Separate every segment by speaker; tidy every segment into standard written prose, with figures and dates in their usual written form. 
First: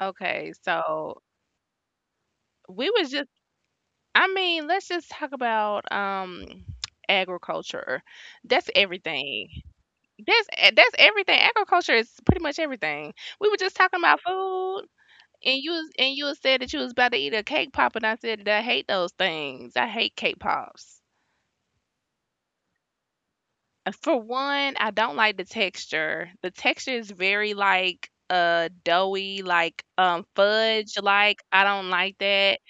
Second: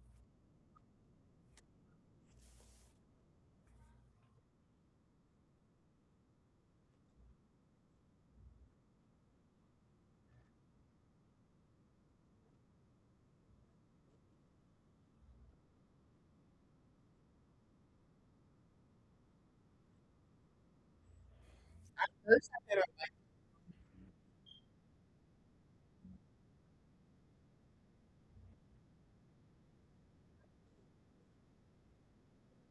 Speaker 1: Okay, so we was just, I mean, let's just talk about agriculture. That's everything. That's everything. Agriculture is pretty much everything. We were just talking about food, and and you said that you was about to eat a cake pop, and I said that I hate those things. I hate cake pops.
Speaker 2: Looks like it.
Speaker 1: For one, I don't like the texture. The texture is very like doughy, like fudge like. I don't like that.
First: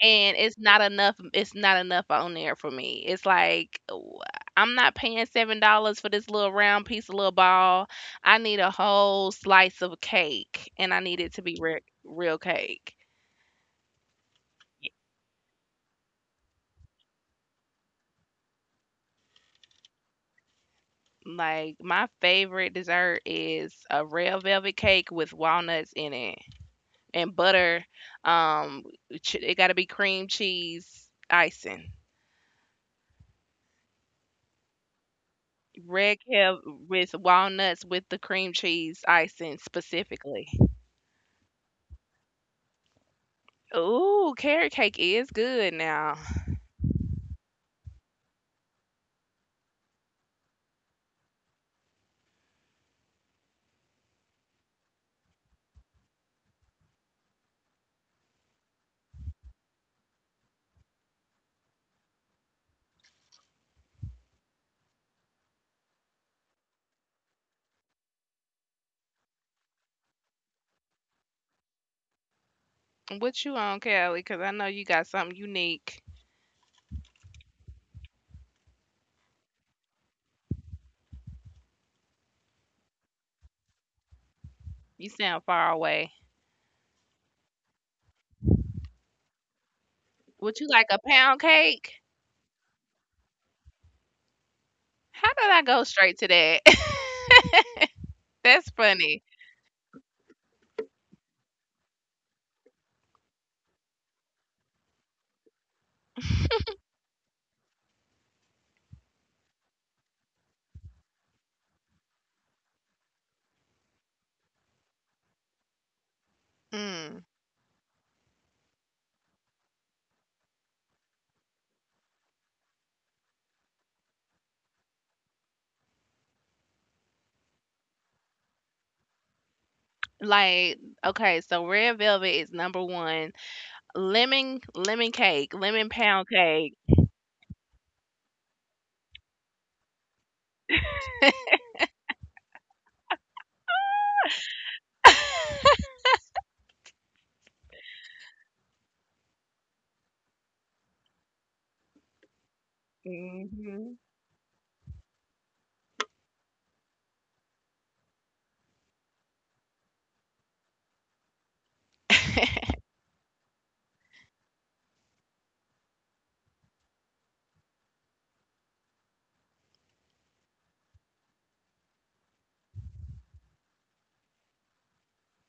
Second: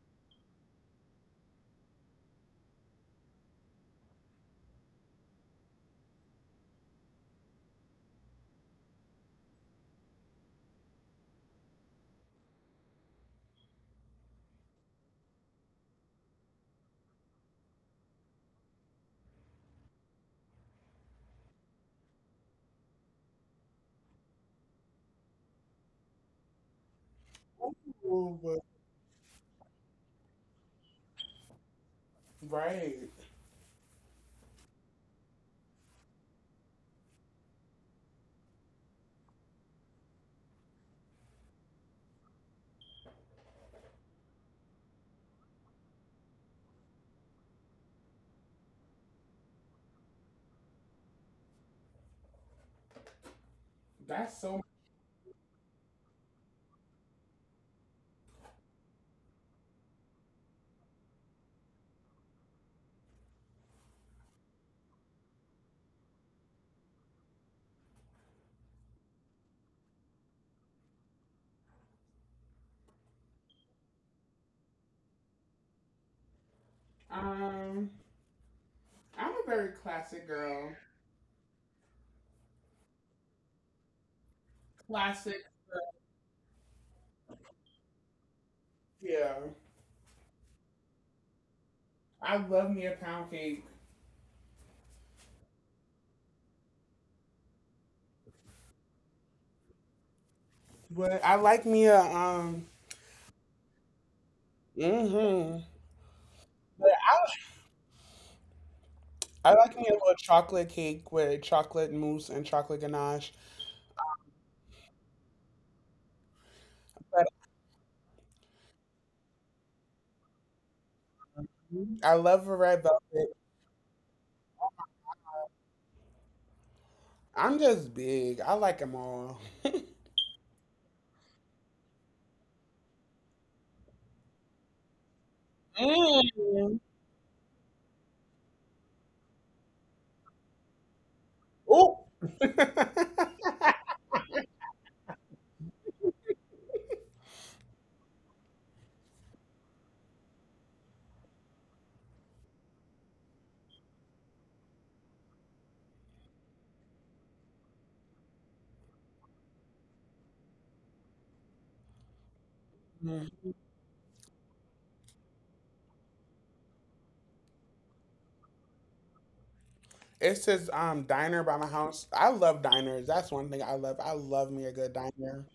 Speaker 1: And it's not enough on there for me. It's like, I'm not paying $7 for this little round piece of little ball. I need a whole slice of cake, and I need it to be real cake. Like, my favorite dessert is a red velvet cake with walnuts in it and butter.
Speaker 2: Ooh, but—
Speaker 1: um it got to be cream cheese icing.
Speaker 2: Right.
Speaker 1: Red velvet with walnuts, with the cream cheese icing specifically. Ooh, carrot cake is good now.
Speaker 2: That's so.
Speaker 1: What you on, Kelly? Cause I know you got something unique.
Speaker 2: Um, I'm a very classic girl.
Speaker 1: You
Speaker 2: Classic.
Speaker 1: sound far away.
Speaker 2: Yeah.
Speaker 1: Would you like a pound cake?
Speaker 2: I love me a pound cake.
Speaker 1: How did I go straight to that? That's funny.
Speaker 2: But I like me a hmm But I like me a little chocolate cake with chocolate mousse and chocolate ganache. But
Speaker 1: Mm.
Speaker 2: I love a red velvet. I'm just big. I like them all.
Speaker 1: Like, okay, so red velvet is number one. Lemon, lemon cake, lemon pound
Speaker 2: Mm.
Speaker 1: cake.
Speaker 2: Ooh.
Speaker 1: Hmm.
Speaker 2: It's this diner by my house. I love diners. That's one thing I love. I love me a good diner.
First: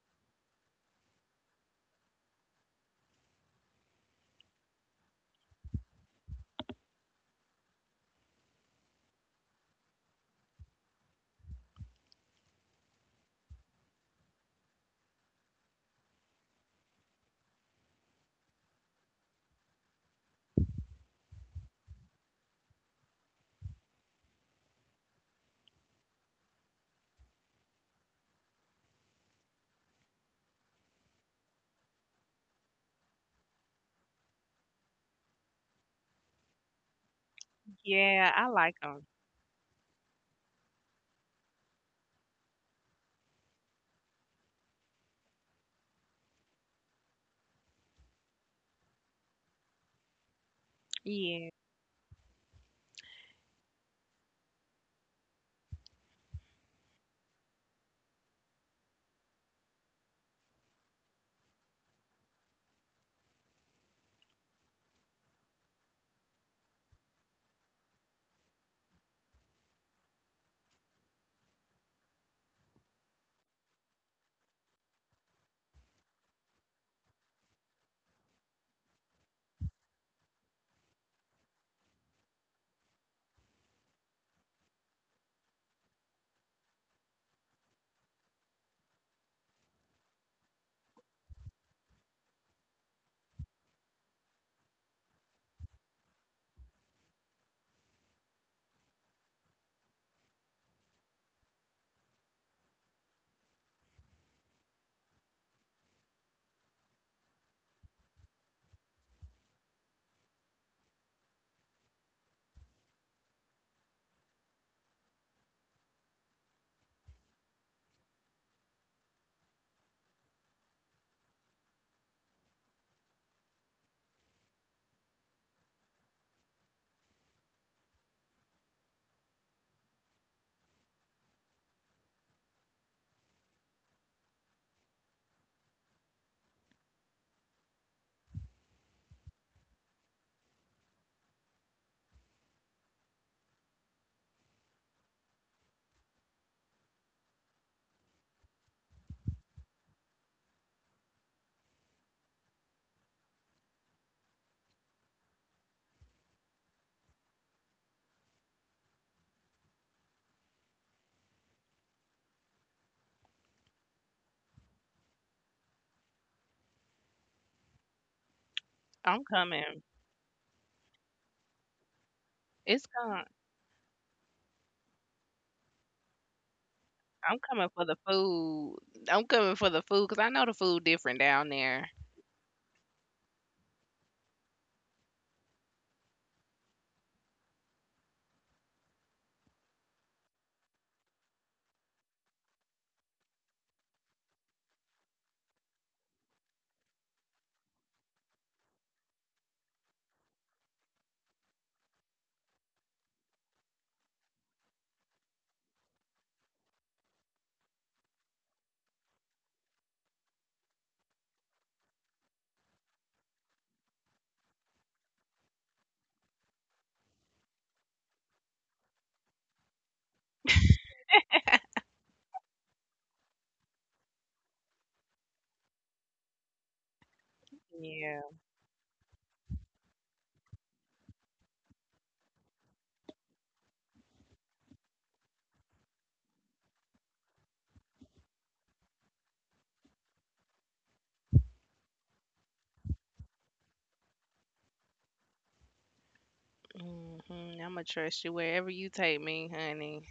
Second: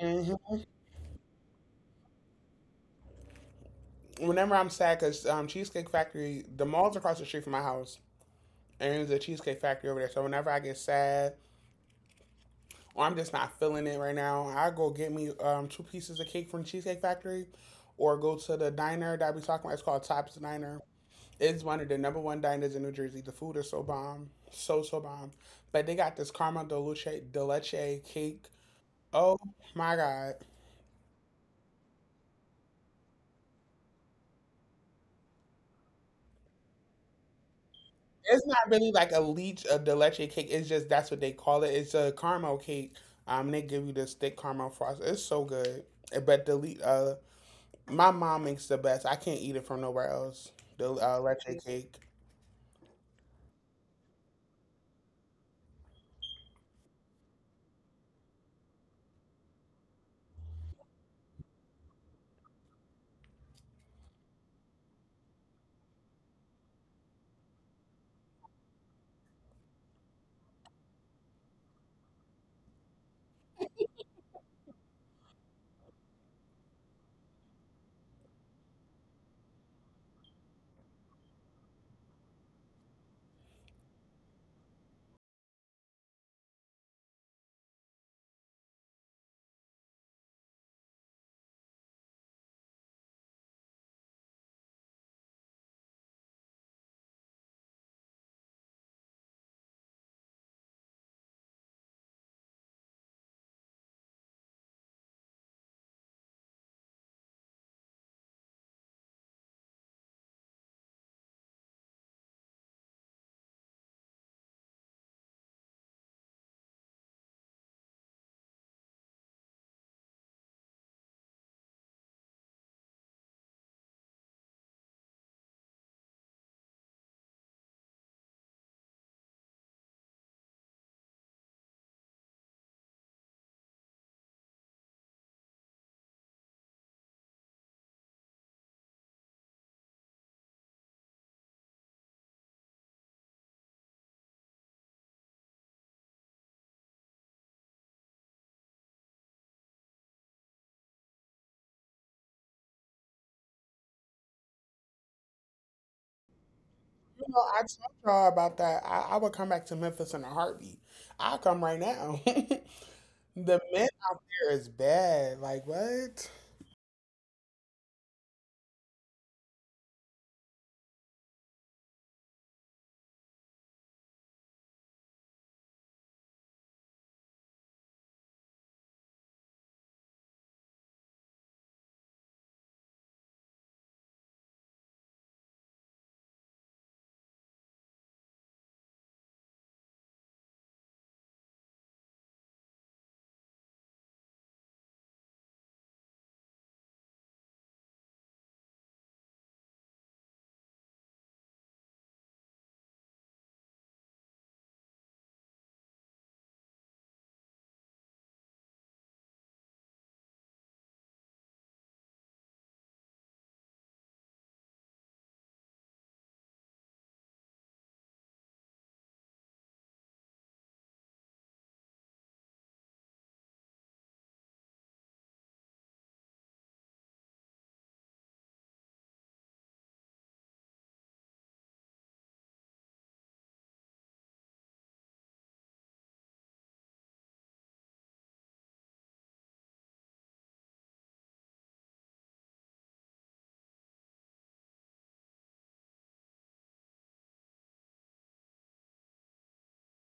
Speaker 2: hmm Whenever I'm sad, cause Cheesecake Factory, the mall's across the street from my house, and there's a Cheesecake Factory over there. So whenever I get sad or I'm just not feeling it right now, I go get me two pieces of cake from Cheesecake Factory, or go to the diner that we talking about. It's called Tops Diner. It's one of the number one diners in New Jersey. The food is so bomb, so so bomb. But they got this caramel de leche cake. Oh my god!
Speaker 1: Yeah,
Speaker 2: It's
Speaker 1: I
Speaker 2: not
Speaker 1: like
Speaker 2: really
Speaker 1: them.
Speaker 2: like a leech of the leche cake. It's just that's what they call it. It's a caramel cake. They give you this thick caramel frost. It's so good. But the my mom makes the best. I can't eat it from nowhere else. The
Speaker 1: Yeah,
Speaker 2: leche cake. You know, I told y'all about that. I would come back to Memphis in a heartbeat. I come right now. the Men out there is bad. Like what?
Speaker 1: I'm coming. It's coming. I'm coming for the food. I'm coming for the food because I know the food different down there. Yeah. Hmm. I'ma trust you wherever you take me, honey.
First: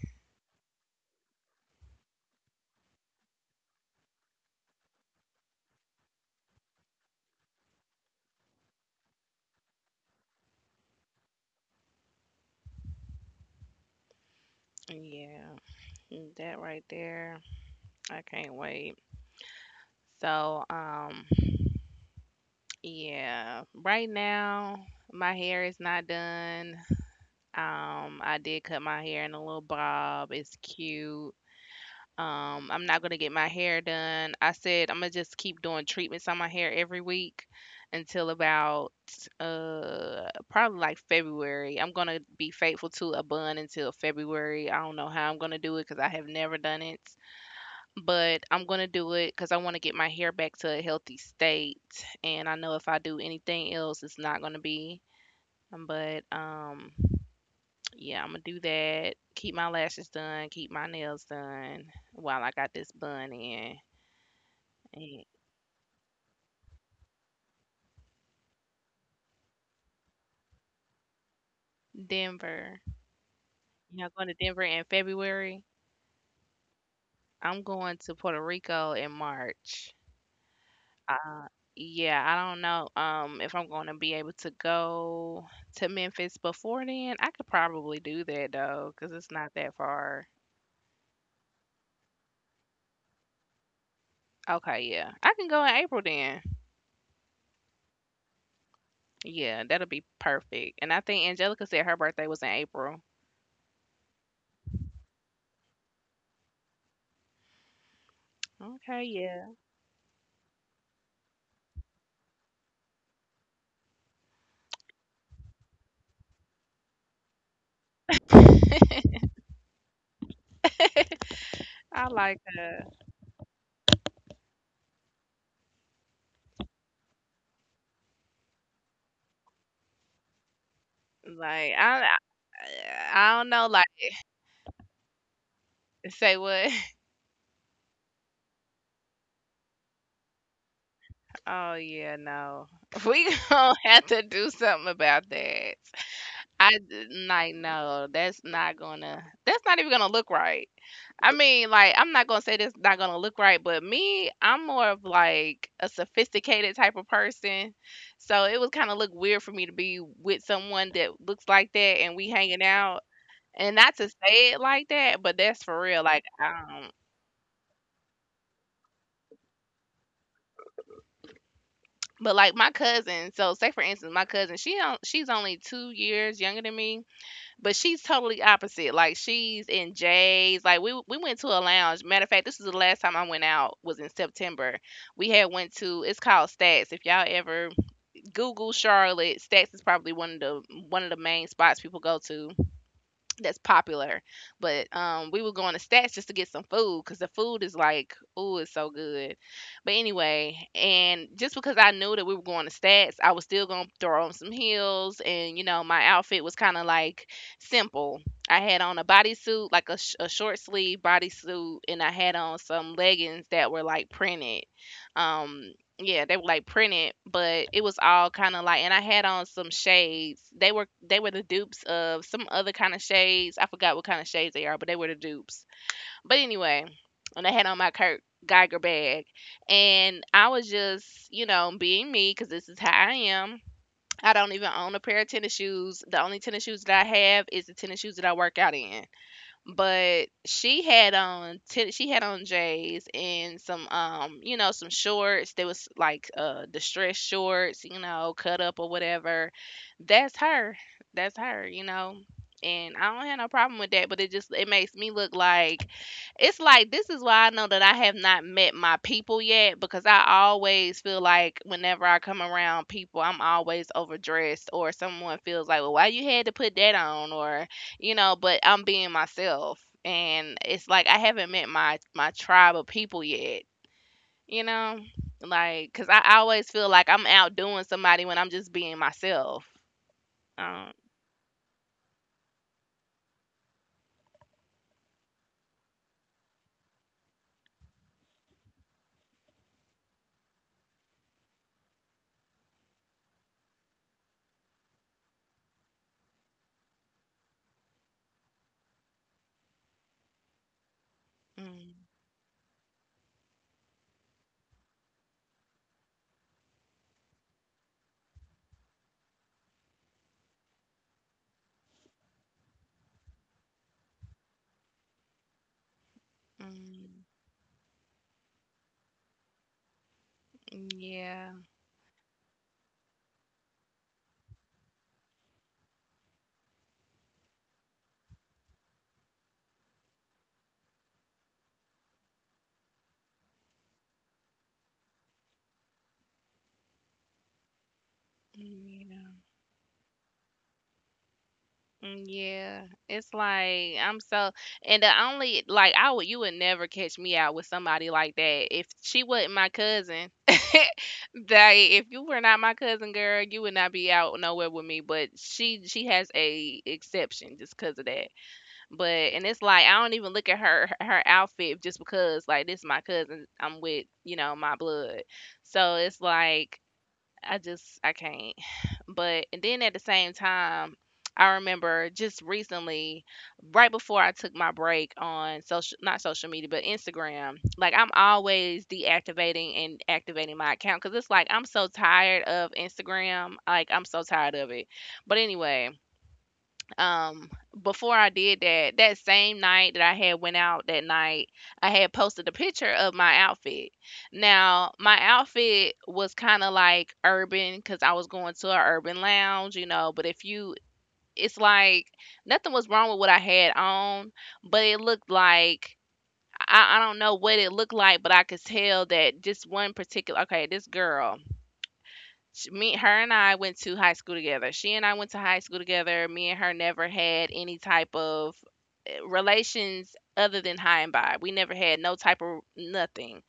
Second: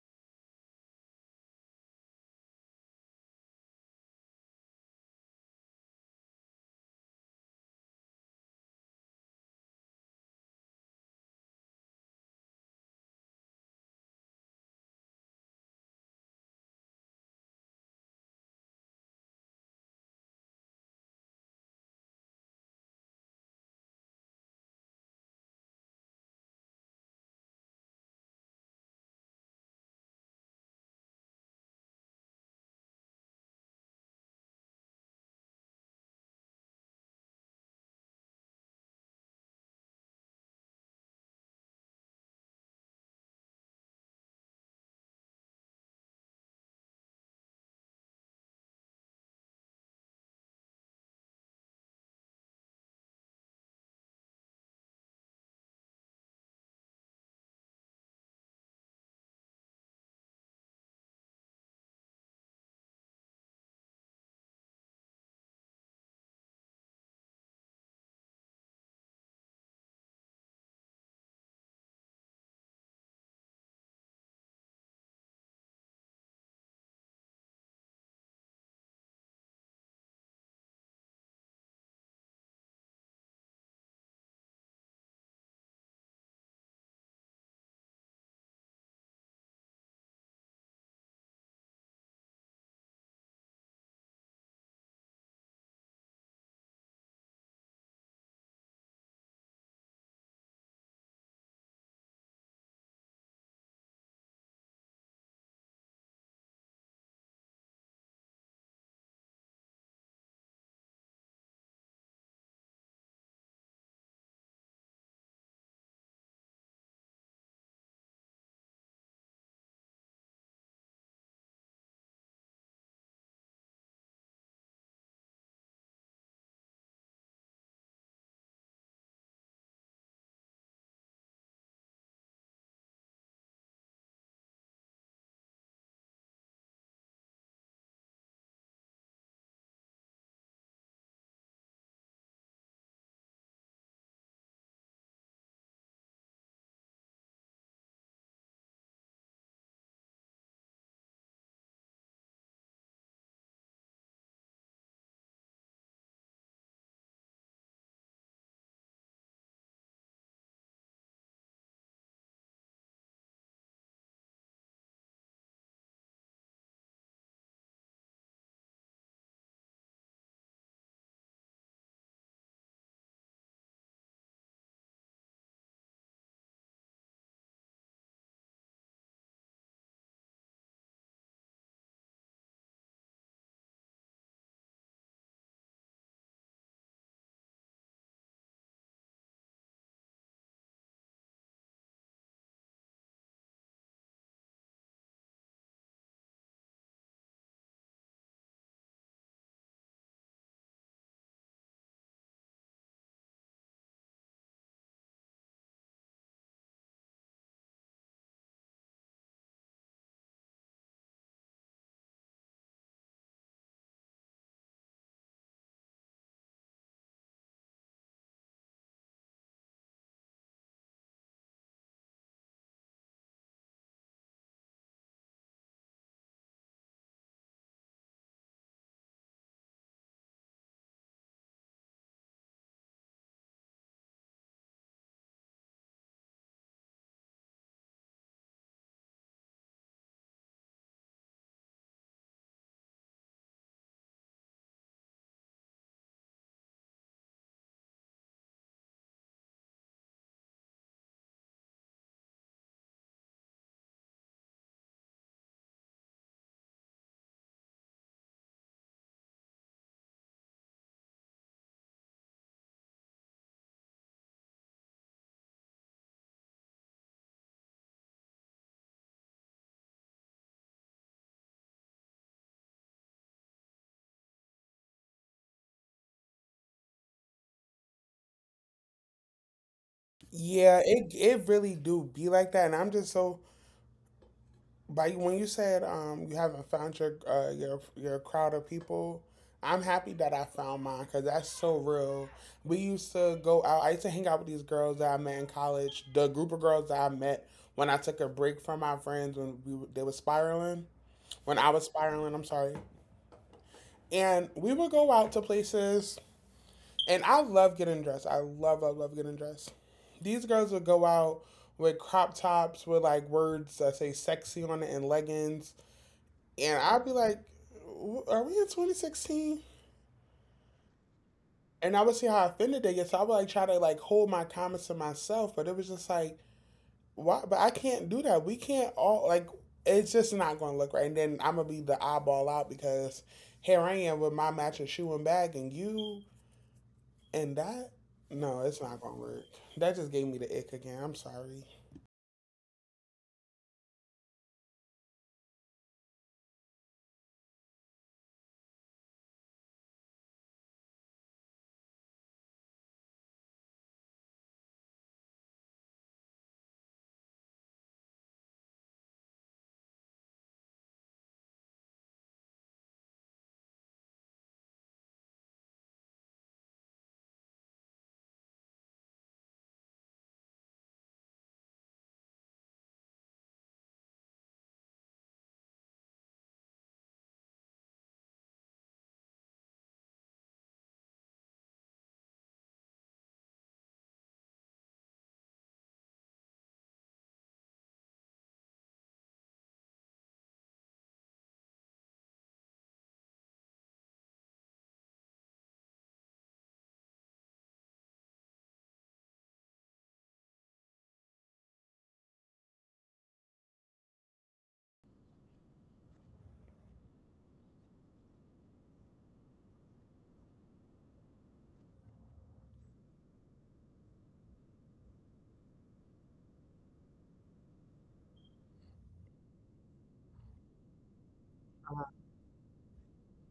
Speaker 1: Yeah. Mm, that right there. I can't wait. So, yeah. Right now, my hair is not done. I did cut my hair in a little bob. It's cute. I'm not gonna get my hair done. I said I'm gonna just keep doing treatments on my hair every week until about probably like February. I'm gonna be faithful to a bun until February. I don't know how I'm gonna do it because I have never done it, but I'm gonna do it because I want to get my hair back to a healthy state. And I know if I do anything else, it's not gonna be. But yeah, I'm gonna do that. Keep my lashes done. Keep my nails done while I got this bun in. And Denver. You know, going to Denver in February. I'm going to Puerto Rico in March. Uh, yeah, I don't know if I'm going to be able to go to Memphis before then. I could probably do that though, cause it's not that far. Okay, yeah. I can go in April then. Yeah, that'll be perfect. And I think Angelica said her birthday was in April. Okay, yeah. I like that. Like, I don't know. Like, say what? Oh yeah, no. We gonna have to do something about that. Like, no, that's not even gonna look right. I mean, like, I'm not gonna say that's not gonna look right, but me, I'm more of like a sophisticated type of person. So it would kinda look weird for me to be with someone that looks like that and we hanging out. And not to say it like that, but that's for real. Like, but like my cousin, so say for instance, my cousin, she's only 2 years younger than me. But she's totally opposite. Like, she's in J's. Like, we went to a lounge. Matter of fact, this is the last time I went out was in September. We had went to, it's called Stats. If y'all ever Google Charlotte, Stats is probably one of the main spots people go to that's popular. But we were going to Stats just to get some food because the food is like, ooh, it's so good. But anyway, and just because I knew that we were going to Stats, I was still gonna throw on some heels, and you know, my outfit was kind of like simple. I had on a bodysuit, like a, a short sleeve bodysuit, and I had on some leggings that were like printed. Um, yeah, they were like printed, but it was all kind of like, and I had on some shades. They were the dupes of some other kind of shades. I forgot what kind of shades they are, but they were the dupes. But anyway, and I had on my Kurt Geiger bag, and I was just, you know, being me because this is how I am. I don't even own a pair of tennis shoes. The only tennis shoes that I have is the tennis shoes that I work out in. But she had on she had on J's and some you know, some shorts. There was like distressed shorts, you know, cut up or whatever. That's her. That's her. You know. And I don't have no problem with that, but it just, it makes me look like, it's like, this is why I know that I have not met my people yet, because I always feel like whenever I come around people, I'm always overdressed, or someone feels like, well, why you had to put that on, or, you know, but I'm being myself. And it's like, I haven't met my tribe of people yet, you know, like because I always feel like I'm outdoing somebody when I'm just being myself.
Speaker 2: Yeah,
Speaker 1: Um,
Speaker 2: it really do be like that, and I'm just so— But when you said you haven't found your your crowd of people, I'm happy that I found mine because that's so real. We used to go out. I used to hang out with these girls that I met in college. The group of girls that I met when I took a break from my friends when we they were spiraling, when I was
Speaker 1: mm,
Speaker 2: spiraling. I'm sorry. And we would go out to places, and I love getting dressed. I love love love getting dressed. These girls would go out with crop tops with like words that say sexy on it and leggings and I'd be
Speaker 1: mm,
Speaker 2: like, "Are we in 2016?"
Speaker 1: mm, yeah.
Speaker 2: And I would see how offended they get. So I would like try to like hold my comments to myself, but it was just like, "Why?" But I can't do that. We can't all like. It's just not going to look right. And then I'm gonna be the eyeball out because here I am with my matching shoe and bag, and you and that. No, it's not
Speaker 1: Mm,
Speaker 2: gonna
Speaker 1: yeah.
Speaker 2: work. That just gave me the ick again. I'm sorry.
Speaker 1: Mm, yeah, it's like, I'm so, and the only, like, I would, you would never catch me out with somebody like that if she wasn't my cousin. Like, if you were not my cousin, girl, you would not be out nowhere with me. But she has a exception just because of that. But, and it's like, I don't even look at her outfit just because like, this my cousin. I'm with, you know, my blood, so it's like, I just, I can't. But and then at the same time, I remember just recently, right before I took my break on social, not social media, but Instagram, like I'm always deactivating and activating my account because it's like, I'm so tired of Instagram. Like, I'm so tired of it. But anyway, um before I did that, that same night that I had went out that night, I had posted a picture of my outfit. Now, my outfit was kind of like urban cuz I was going to an urban lounge, you know, but if you, it's like, nothing was wrong with what I had on, but it looked like, I don't know what it looked like, but I could tell that just one particular, okay, this girl, Sh me her and I went to high school together. She and I went to high school together. Me and her never had any type of, eh, relations other than high and by. We never had no type of nothing.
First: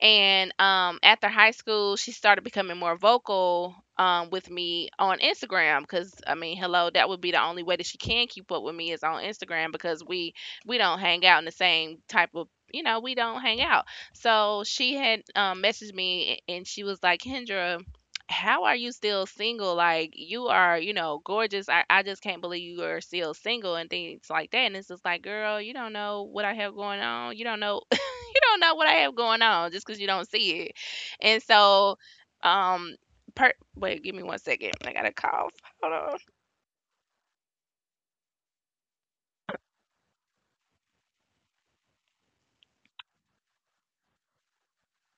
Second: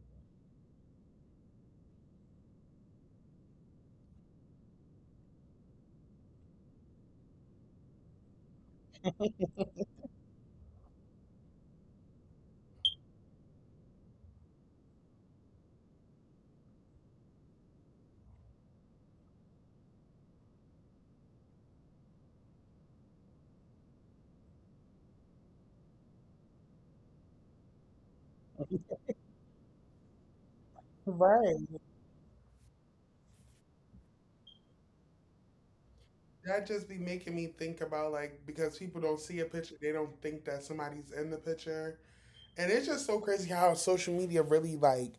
Speaker 1: And after high school, she started becoming more vocal, with me on Instagram because, I mean, hello, that would be the only way that she can keep up with me is on Instagram because we don't hang out in the same type of, you know, we don't hang out. So she had messaged me and she was like, Kendra, how are you still single? Like, you are, you know, gorgeous. I just can't believe you are still single and things like that. And it's just like, girl, you don't know what I have going on. You don't know you don't know what I have going on just because you don't see it. And
Speaker 2: Right.
Speaker 1: so, um, wait, give me one second. I got a cough. Hold on.
Speaker 2: That just be making me think about like because people don't see a picture, they don't think that somebody's in the picture. And it's just so crazy how social media really like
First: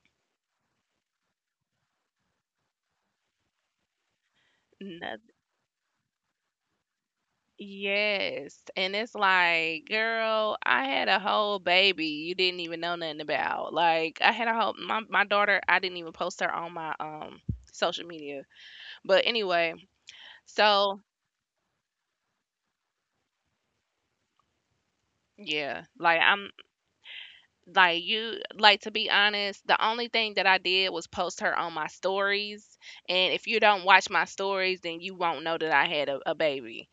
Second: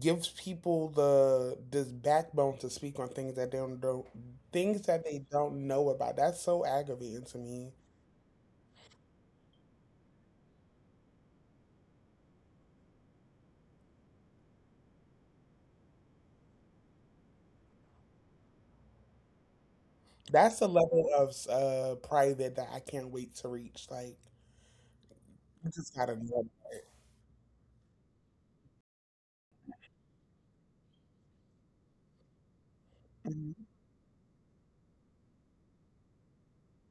Speaker 2: gives people the this backbone to speak on things that they don't things that they
Speaker 1: Noth-
Speaker 2: don't know about. That's so aggravating to me.
Speaker 1: Yes. And it's like, girl, I had a whole baby you didn't even know nothing about. Like, I had a whole, my daughter, I didn't even post her on my social media. But anyway,
Speaker 2: That's the
Speaker 1: so
Speaker 2: level of private that I can't wait to reach. Like, I
Speaker 1: yeah,
Speaker 2: just gotta
Speaker 1: like
Speaker 2: know.
Speaker 1: I'm like you like, to be honest, the only thing that I did was post her on my stories. And if you don't watch my stories, then you won't know that I had a baby.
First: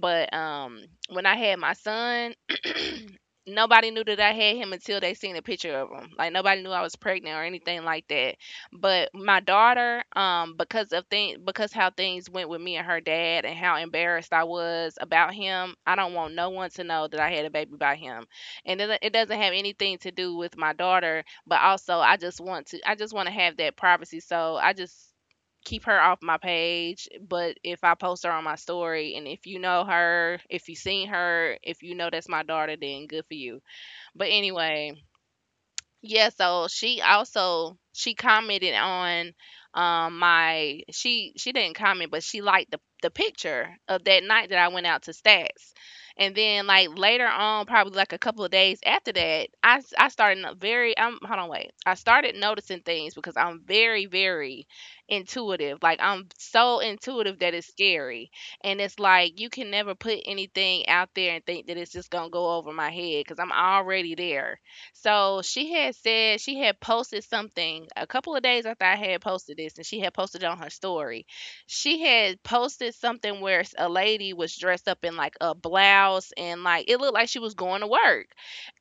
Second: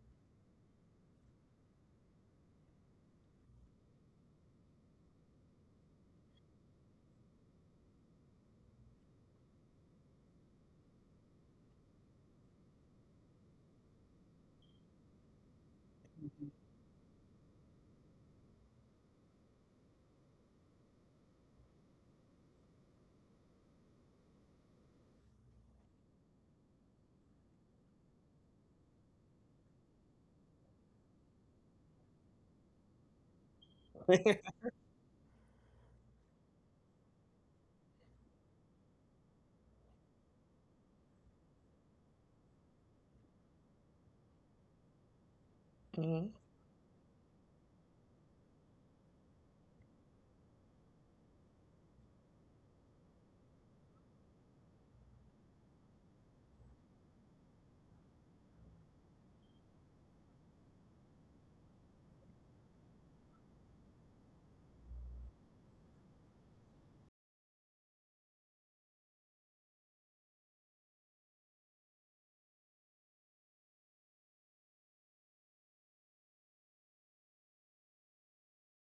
Speaker 1: But when I had my son, nobody knew that I had him until they seen a picture of him, like nobody knew I was pregnant or anything like that. But my daughter, because of things, because how things went with me and her dad, and how embarrassed I was about him, I don't want no
Speaker 2: Mhm.
Speaker 1: one to know that I had a baby by him. And it doesn't have anything to do with my daughter, but also, I just want to have that privacy, so I just keep her off my page. But if I post her on my story, and if you know her, if you seen her, if you know that's my daughter, then good for you. But anyway, yeah, so she also she didn't comment, but she liked the picture of that night that I went out to Stats.
Speaker 2: Mhm.
Speaker 1: And then, like, later on, probably like a couple of days after that, I started no- very hold on, wait. I started noticing things because I'm very very intuitive. Like, I'm so intuitive that it's scary. And it's like you can never put anything out there and think that it's just going to go over my head, cuz I'm already there. So she had said she had posted something a couple of days after I had posted this, and she had posted it on her story. She had posted something where a lady was dressed up in like a blouse, and like it looked like she was going to work.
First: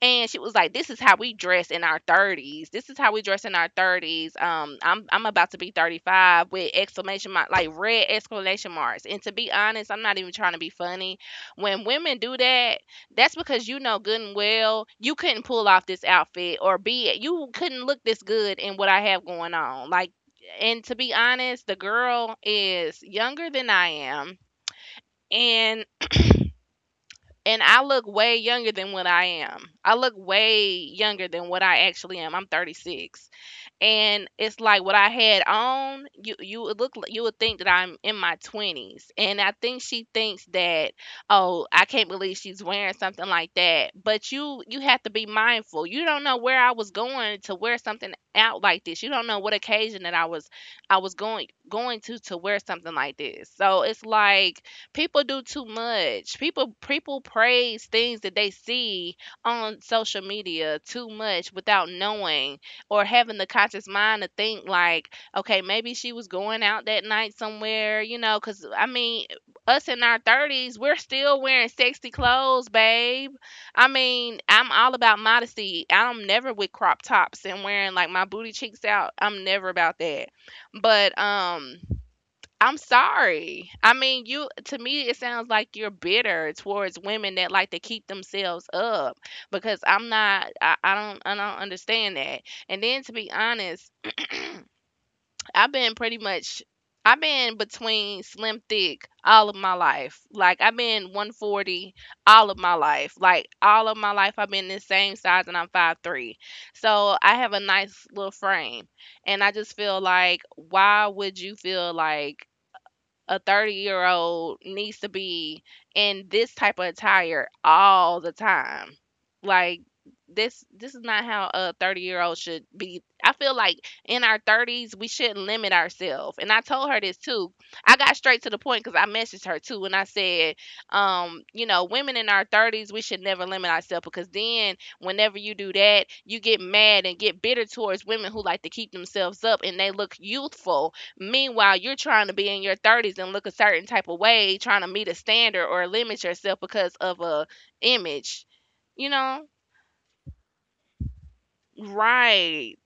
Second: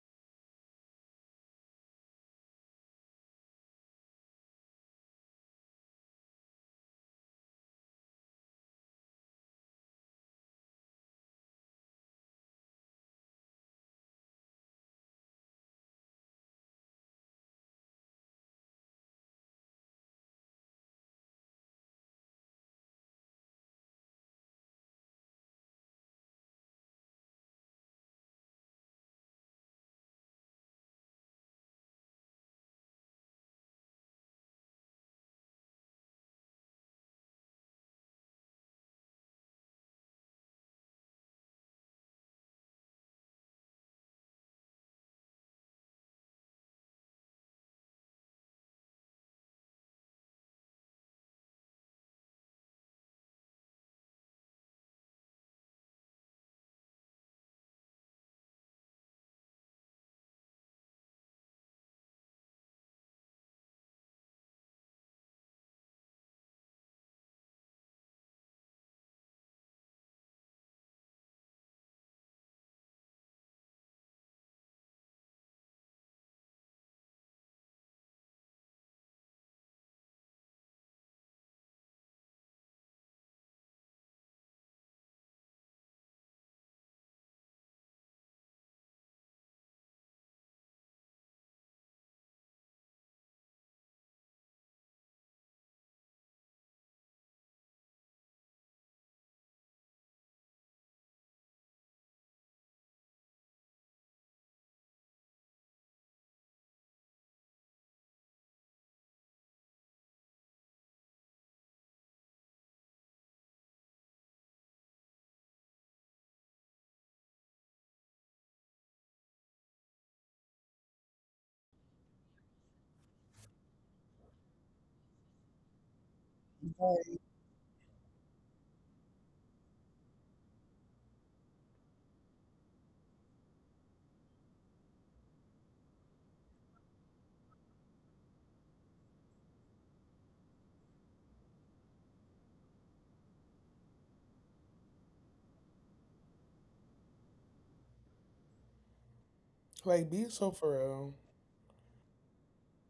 Speaker 1: And she was like, "This is how we dress in our 30s. This is how we dress in our 30s." I'm about to be 35, with exclamation mark, like red exclamation marks. And to be honest, I'm not even trying to be funny. When women do that, that's because you know good and well you couldn't pull off this outfit, or be you couldn't look this good in what I have going on. Like, and to be honest, the girl is younger than I am, and and I look way younger than what I am. I look way younger than what I actually am. I'm 36, and it's like what I had on. You would think that I'm in my twenties, and I think she thinks that, oh, I can't believe she's wearing something like that. But you have to be mindful. You don't know where I was going to wear something out like this. You don't know what occasion that I was going to wear something like this. So it's like people do too much. People praise things that they see on social media too much without knowing, or having the conscious mind to think like, okay, maybe she was going out that night somewhere, because, I mean, us in our 30s, we're still wearing sexy clothes, babe. I mean, I'm all about modesty. I'm never with crop tops and wearing like my booty cheeks out. I'm never about that. But, I'm sorry. I mean, you to me it sounds like you're bitter towards women that like to keep themselves up, because I'm not I, I don't understand that. And then, to be honest, I've been pretty much I've been between slim thick all of my life. Like, I've been 140 all of my life. Like, all of my life I've been the same size, and I'm 5'3". So I have a nice little frame. And I just feel like, why would you feel like a 30-year-old needs to be in this type of attire all the time, like, this is not how a 30-year-old should be, I feel like. In our 30s, we shouldn't limit ourselves. And I told her this too. I got straight to the point, because I messaged her too, and I said, women in our 30s, we should never limit ourselves, because then whenever you do that, you get mad and get bitter towards women who like to keep themselves up and they look youthful. Meanwhile, you're trying to be in your 30s and look a certain type of way, trying to meet a standard or limit yourself because of a image, you know?
Speaker 2: Like, be so for real.
Speaker 1: Right.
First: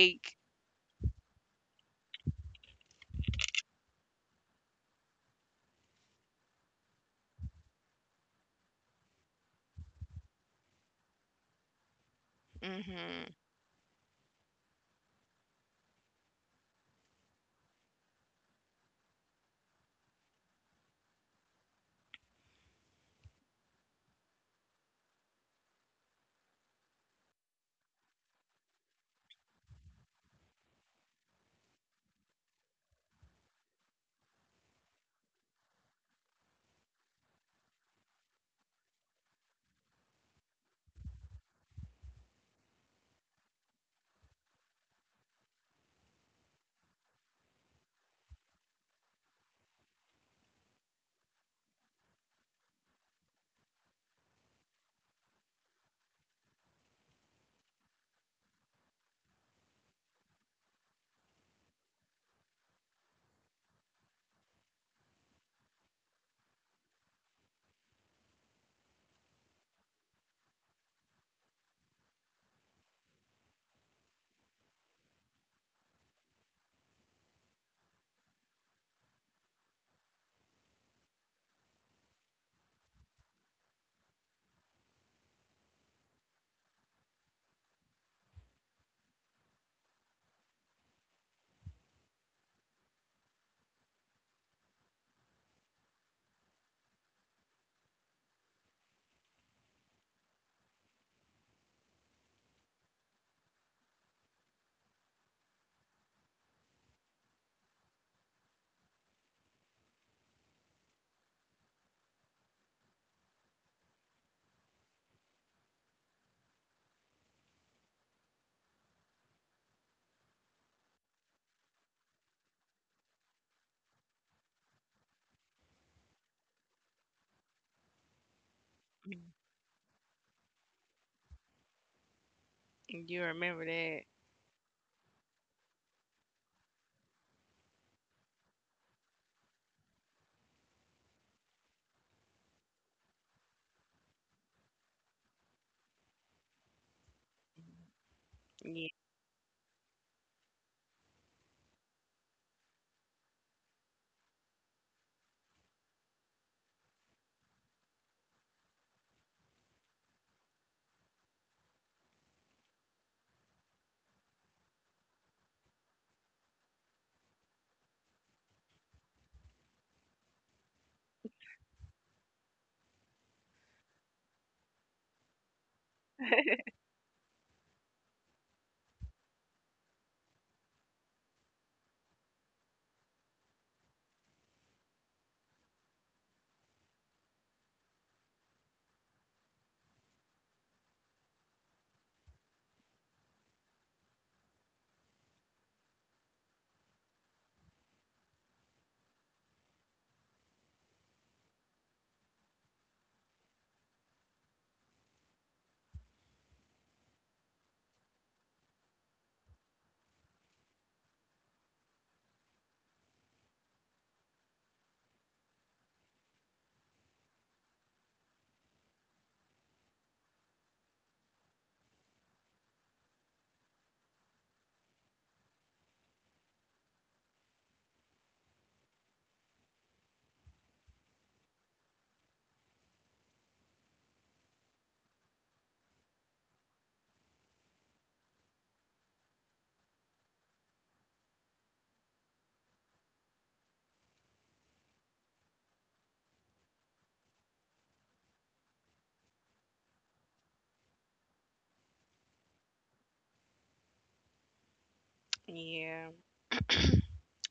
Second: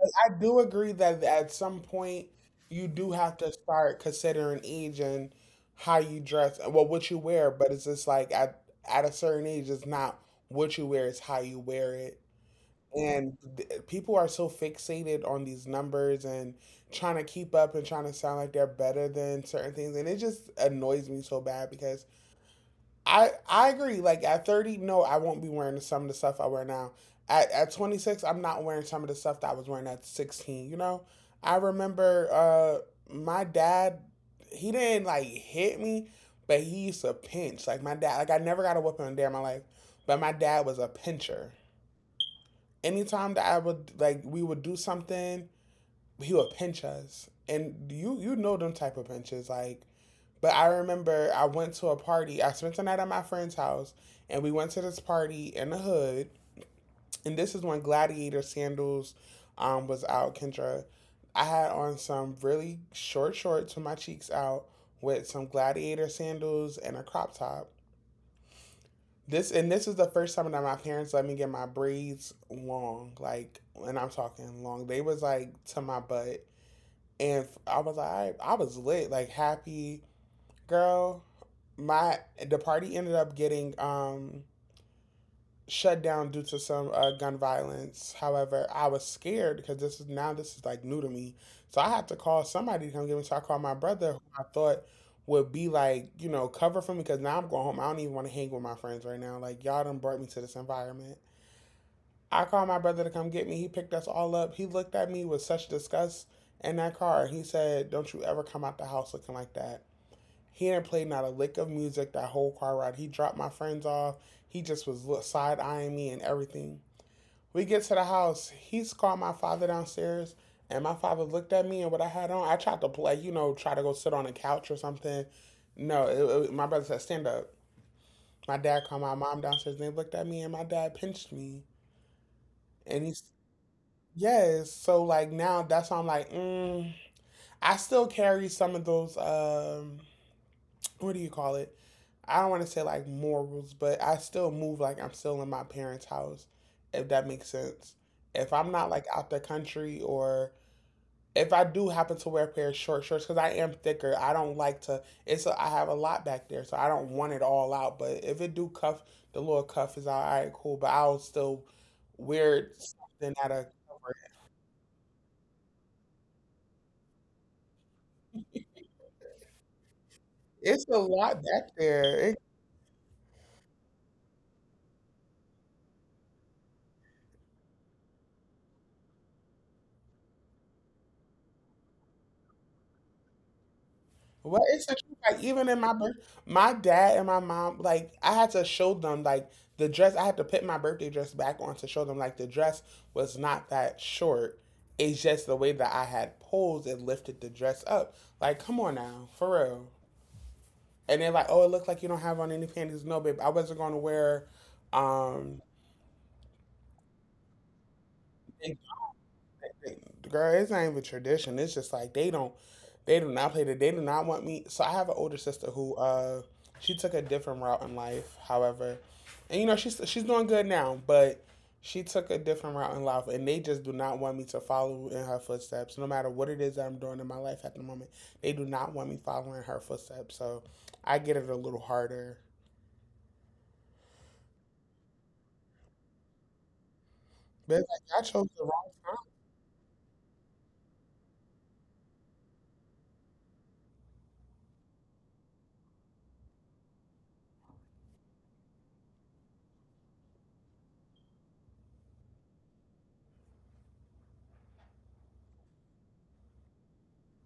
Speaker 2: Like, I do agree that at some point you do have to start considering age and how you dress, well, what you wear. But it's just like at a certain age, it's not what you wear; it's how you wear it.
Speaker 1: mhm.
Speaker 2: And people are so fixated on these numbers and trying to keep up and trying to sound like they're better than certain things, and it just annoys me so bad because I agree. Like at 30, no, I won't be wearing some of the stuff I wear now. At 26, I'm not wearing some of the stuff that I was wearing at 16. You know, I remember my dad. He didn't like hit me, but he used to pinch. Like my dad. Like I never got a whipping in a day in my life, but my dad was a pincher. Anytime that I would like, we would do something, he would pinch us, and you know them type of pinches like— but I remember I went to a party. I spent the night at my friend's house, and we went to this party in the hood. And this is when Gladiator sandals was out, Kendra. I had on some really short shorts with my cheeks out, with some Gladiator sandals and a crop top. This is the first time that my parents let me get my braids long, like, and I'm talking long. They was like to my butt, and I was like, I was lit, like happy girl. My the party ended up getting shut down due to some gun violence. However, I was scared because this is like new to me. So I had to call somebody to come get me. So I called my brother, who I thought would be like you know cover for me because now I'm going home. I don't even want to hang with my friends right now. Like y'all done brought me to this environment. I called my brother to come get me. He picked us all up. He looked at me with such disgust in that car. He said, "Don't you ever come out the house looking like that." He didn't play not a lick of music that whole car ride. He dropped my friends off. He just was side eyeing me and everything. We get to the house. He's called my father downstairs, and my father looked at me and what I had on. I tried to play, you know, try to go sit on a couch or something. No, my brother said, stand up. My dad called my mom downstairs, and they looked at me, and my dad pinched me. And
Speaker 1: You
Speaker 2: he's—
Speaker 1: remember that.
Speaker 2: yes. So, like, now that's why I'm like, mm. I still carry some of those. What do you call it? I don't want to say like morals, but I still move like I'm still in my parents' house, if that makes sense. If I'm
Speaker 1: Yeah.
Speaker 2: not like out the country or if I do happen to wear a pair of short shorts because I am thicker, I don't like to. It's a, I have a lot back there, so I don't want it all out. But if it do cuff, the little cuff is all right, cool. But I'll still wear something out of cover. It's a lot back there. Well, it's the truth. Like even in my birth, my dad and my mom, like I had to show them like the dress. I had to put my birthday dress back on to show them like the dress was not that short. It's just the way that I had posed and lifted the dress up. Like, come on now, for real. And they're like, oh, it looked like you don't have on any panties. No, babe, I wasn't going to wear um girl, it's not even tradition. It's just like they do not play the. They do not want me. So I have an older sister who, she took a different route in life. However, and you know she's doing good now, but she took a different route in life, and they just do not want me to follow in her footsteps. No matter what it is that I'm doing in my life at the moment, they do not want me following her footsteps. So I get it a little harder. But it's like I chose the wrong
Speaker 1: Yeah.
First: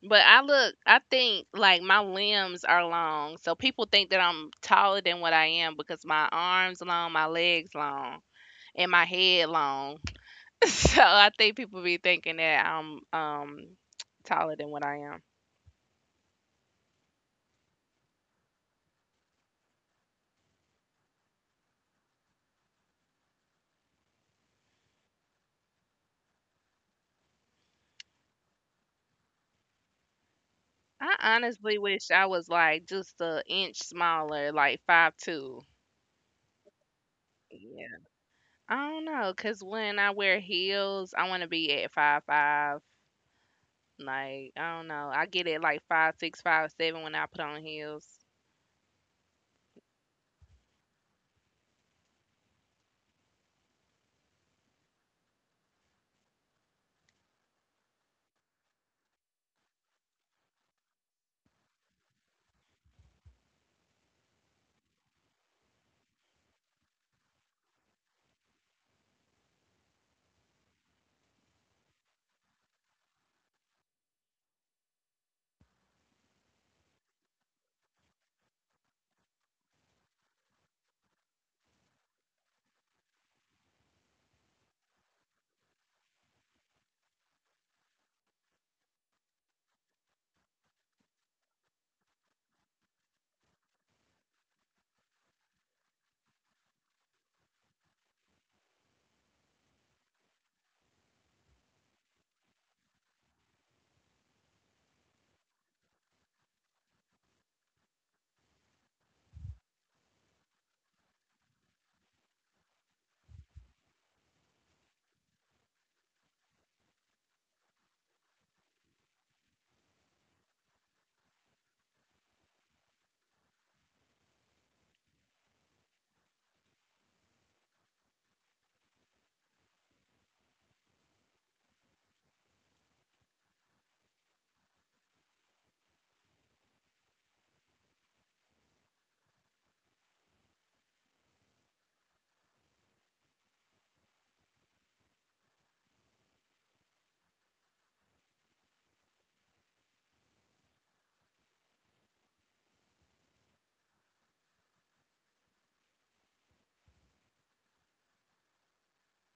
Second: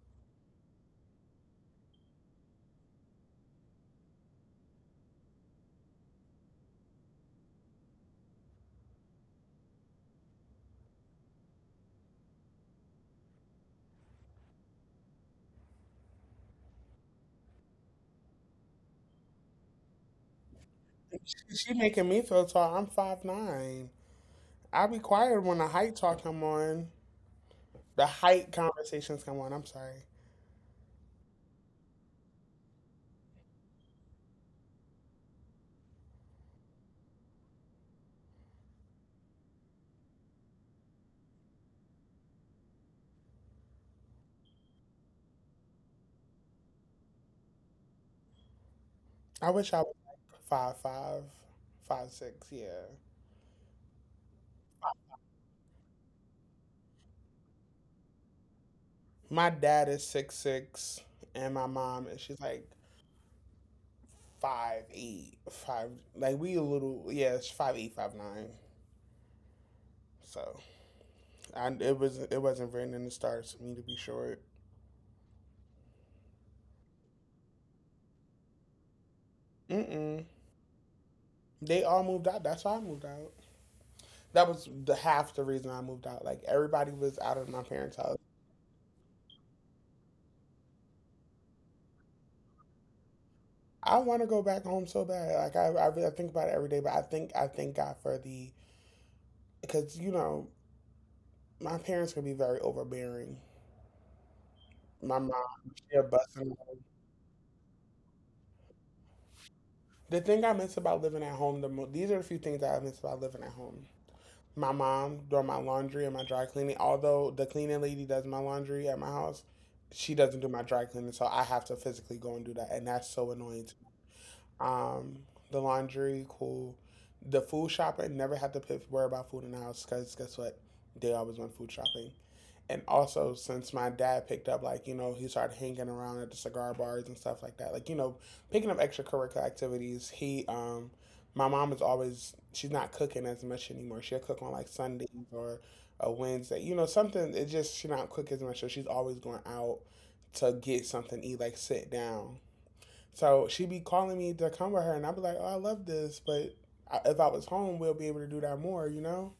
Speaker 1: But I think, like, my limbs are long. So people think that I'm taller than what I am because my arms long, my legs long, and my head long. So I think people be thinking that I'm taller than what I am.
Speaker 2: thing. She making me feel tall. I'm 5'9". I be quiet when the height talk come on. The height conversations come on. I'm sorry.
Speaker 1: I honestly wish I was like just a inch smaller, like 5'2". Yeah. I don't know, cause when I wear heels, I want to be at 5'5". Like, I don't know. I get at like 5'6", 5'7" when I put on heels.
Speaker 2: I wish I was like 5'5", 5'6". Yeah. My dad is 6'6", and my mom and she's like 5'8", five. Like we a little. Yeah, it's 5'8", 5'9". So it was it wasn't written in the stars for me to be short. Mm-mm. They all moved out. That's why I moved out. That was the half the reason I moved out. Like everybody was out of my parents' house. I want to go back home so bad. Like really I think about it every day. But I thank God for the— because you know my parents could be very overbearing. My mom, she'll bust me. The thing I miss about living at home, these are a few things that I miss about living at home. My mom doing my laundry and my dry cleaning. Although the cleaning lady does my laundry at my house, she doesn't do my dry cleaning, so I have to physically go and do that, and that's so annoying. Um, the laundry, cool. The food shopping, never had to worry about food in the house because guess what? They always went food shopping. And also, since my dad picked up, like, you know, he started hanging around at the cigar bars and stuff like that, like, you know, picking up extracurricular activities. He, my mom is always, she's not cooking as much anymore. She'll cook on like Sundays or a Wednesday, you know, something. It's just, she not cook as much. So she's always going out to get something to eat, like sit down. So she be calling me to come with her, and I'd be like, "Oh, I love this," but if I was home, we'll be able to do that more, you know.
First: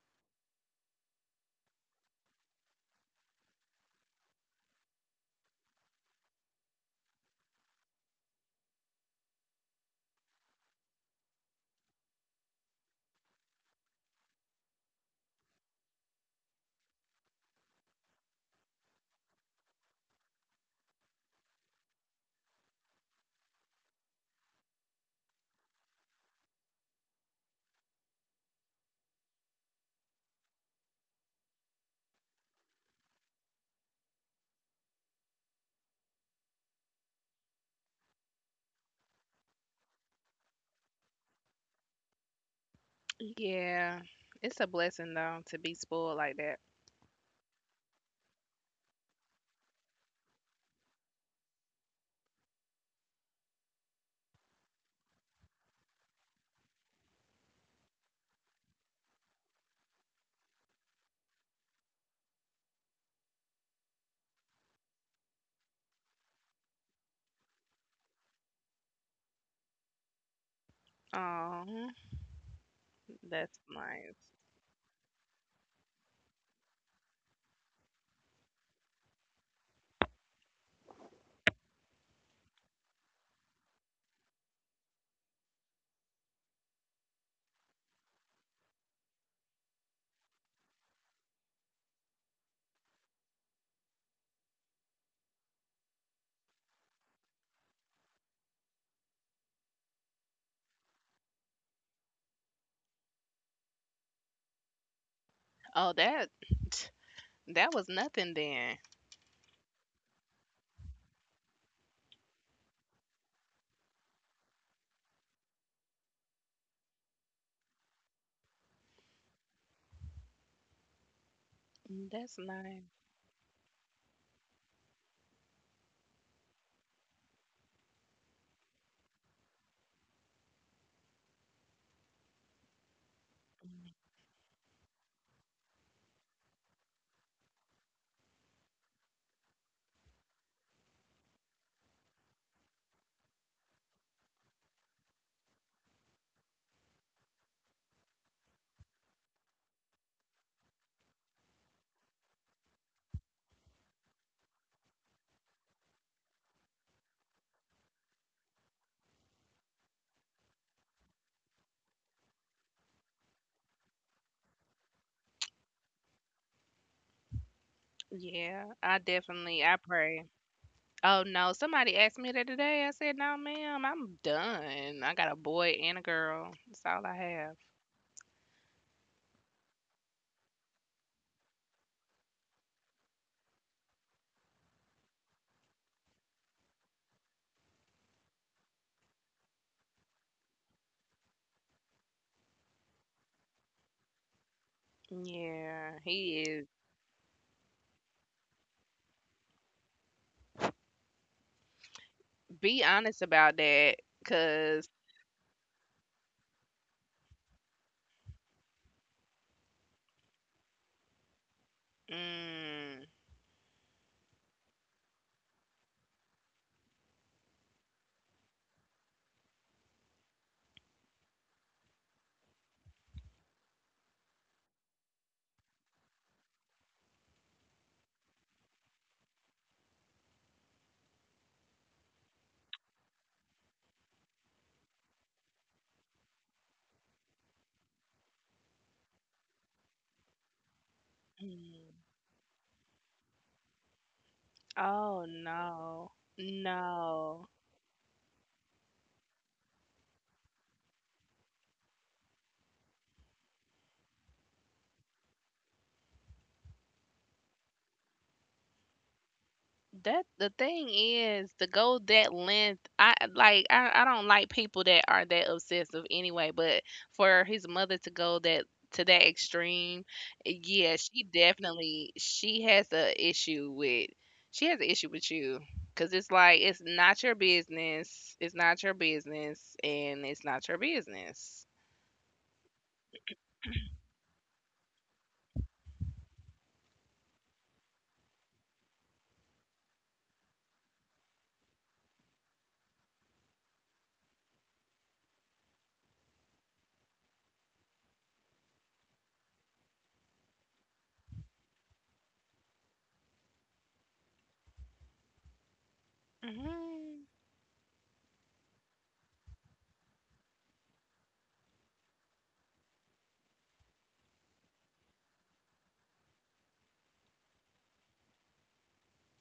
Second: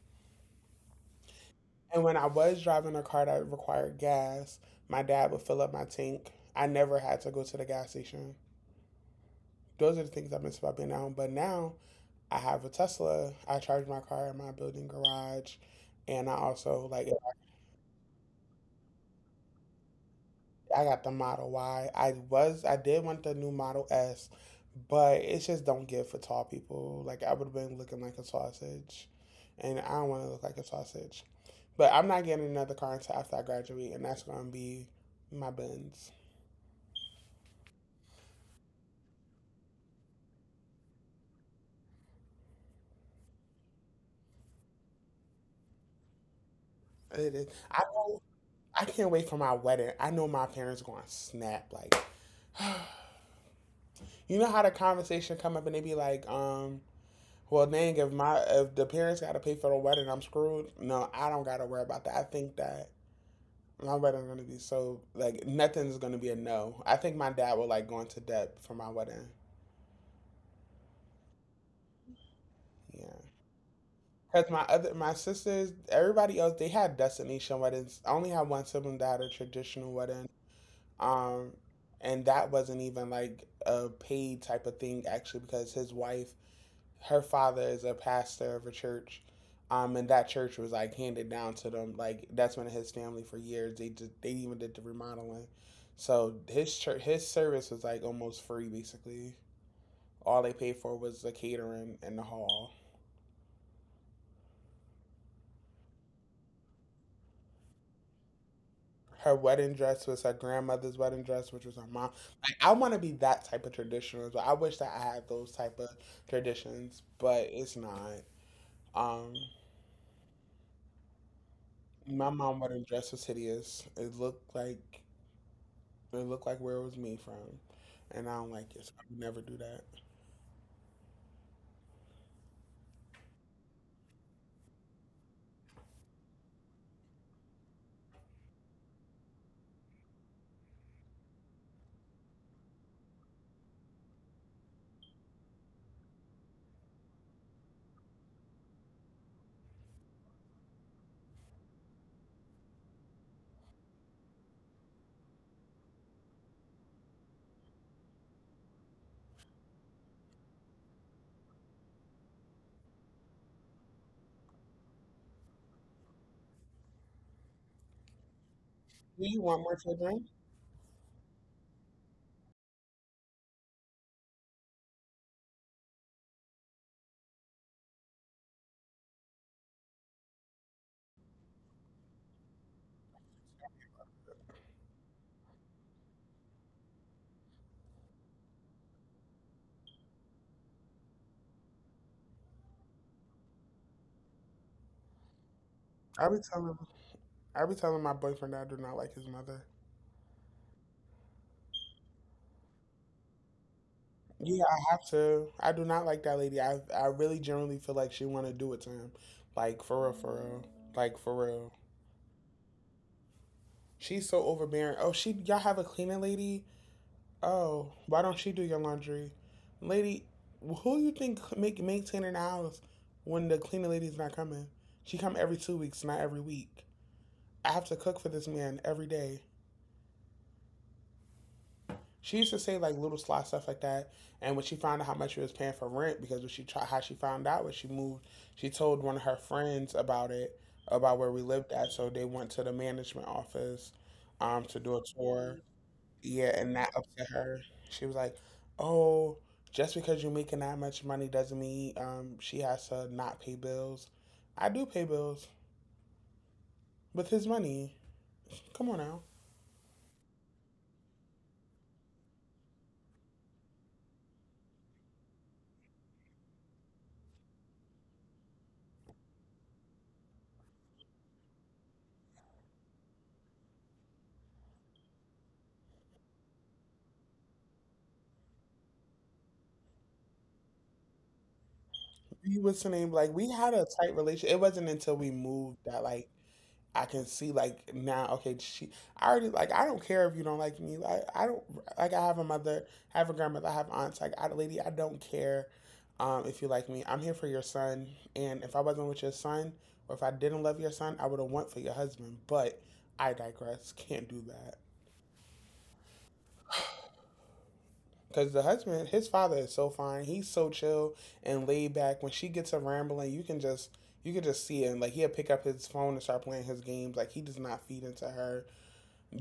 Speaker 2: And when I was driving a car that required gas, my dad would fill up my tank. I never had to go to the gas station. Those are the things I miss about being at home. But now I have a Tesla. I charge my car in my building garage, and I also like I got the Model Y. I did want the new Model S, but it just don't give for tall people. Like I would have been looking like a sausage, and I don't want to look like a sausage. But I'm not getting another car until after I graduate, and that's gonna be my Benz.
Speaker 1: Yeah. It's a blessing though to be spoiled like that.
Speaker 2: It is. I know, I can't wait for my wedding. I know my parents gonna snap. Like, you know how the conversation come up and they be like, Well, dang, if the parents got to pay for the wedding, I'm screwed. No, I don't got to worry about that. I think that my wedding's gonna be so like nothing's gonna be a no. I think my dad will like go into debt for my wedding.
Speaker 1: Oh,
Speaker 2: Yeah,
Speaker 1: that's nice.
Speaker 2: because my sisters, everybody else, they had destination weddings. I only had one sibling that had a traditional wedding. Um, and that wasn't even like a paid type of thing actually because his wife, her father is a pastor of a church. And that church was like handed down to them. Like that's been in his family for years. They even did the remodeling. So his church, his service was like almost free basically. All they paid for was the catering and the hall.
Speaker 1: Oh, that was nothing then.
Speaker 2: Her wedding dress was her grandmother's wedding dress, which was her mom. Like, I want to be that type of traditional. But I wish that I had those type of traditions, but it's not. Um, my
Speaker 1: That's
Speaker 2: mom wedding
Speaker 1: nice.
Speaker 2: dress was hideous. It looked like where it was me from, and I don't like it. So I would never do that.
Speaker 1: Yeah, I
Speaker 2: Do you want
Speaker 1: definitely I
Speaker 2: more
Speaker 1: pray.
Speaker 2: children?
Speaker 1: Oh, no. Somebody asked me that today. I said, "No, ma'am. I'm done. I got a boy and a girl. That's all I have." Yeah,
Speaker 2: I
Speaker 1: he
Speaker 2: be
Speaker 1: is.
Speaker 2: telling I be telling my boyfriend that I do not like his mother.
Speaker 1: Be honest about that,
Speaker 2: Yeah,
Speaker 1: 'cause.
Speaker 2: I have to. I do not like that lady. I really generally feel like she want to do it to him, like for real, like for real.
Speaker 1: Mm,
Speaker 2: She's so overbearing. Oh, she y'all have a cleaning lady. Oh, why don't she do your laundry, lady? Who you think make maintaining the house when the cleaning lady's not coming? She come every 2 weeks, not every week. I have to cook for this man every day. She used to say like little sly stuff like that. And when she found out how much she was paying for rent, because when she tried, how she found out when she moved, she told one of her friends about it, about where we lived at. So
Speaker 1: mm.
Speaker 2: they went to the management office to do a
Speaker 1: Oh,
Speaker 2: tour.
Speaker 1: no.
Speaker 2: Yeah, and that to
Speaker 1: No.
Speaker 2: her. She was like, "Oh, just because you're making that much money doesn't mean she has to not pay bills." I do pay bills with his money. Come on now.
Speaker 1: That the thing is to go that length. I don't like people that are that obsessive anyway, but for his mother to go that to that extreme, eh, yeah, she definitely she has an issue with you, cuz it's like, it's not your business. It's not your business, and it's not your business.
Speaker 2: We was the name like we had a tight relationship. It wasn't until we moved that like I can see like now, okay, she I already like I don't care if you don't like me. Like I don't like I have a mother, I have a grandmother, I have aunts, like I lady, I don't care if you like me. I'm here for your son and if I wasn't with your son or if I didn't love your son, I would have went for your husband. But I digress. Can't do that.
Speaker 1: Mhm.
Speaker 2: Because the husband, his father is so fine. He's so chill and laid back. When she gets a rambling, you can just you could just see it. And like he'll pick up his phone and start playing his games. Like he does not feed into her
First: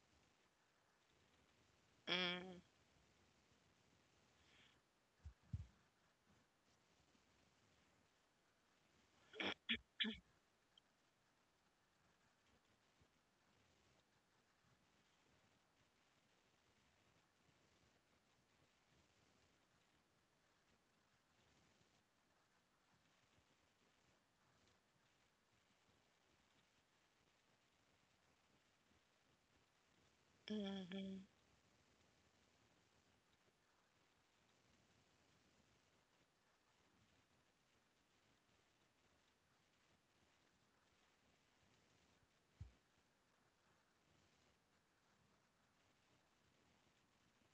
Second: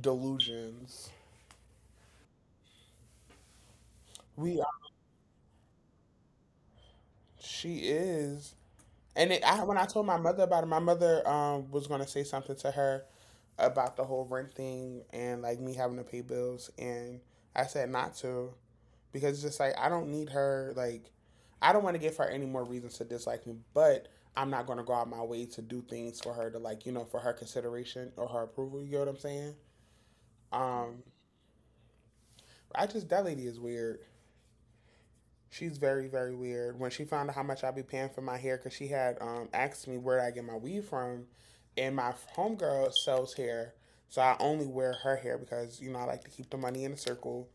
Speaker 2: delusions.
Speaker 1: Mm.
Speaker 2: We are. She is. And it, I, when I told my mother about it, my mother was going to say something to her about the whole rent thing and like me having to pay bills. And I said not to because it's just like I don't need her. Like, I don't want to give her any more reasons to dislike me, but I'm not going to go out my way to do things for her to like, you know, for her consideration or her approval. You get what I'm saying? Um,
Speaker 1: Mhm.
Speaker 2: I just, that lady is weird. She's very, very weird. When she found out how much I be paying for my hair, because she had asked me where I get my weave from, and my homegirl sells hair. So I only wear her hair because, you know, I like to keep the money in a circle.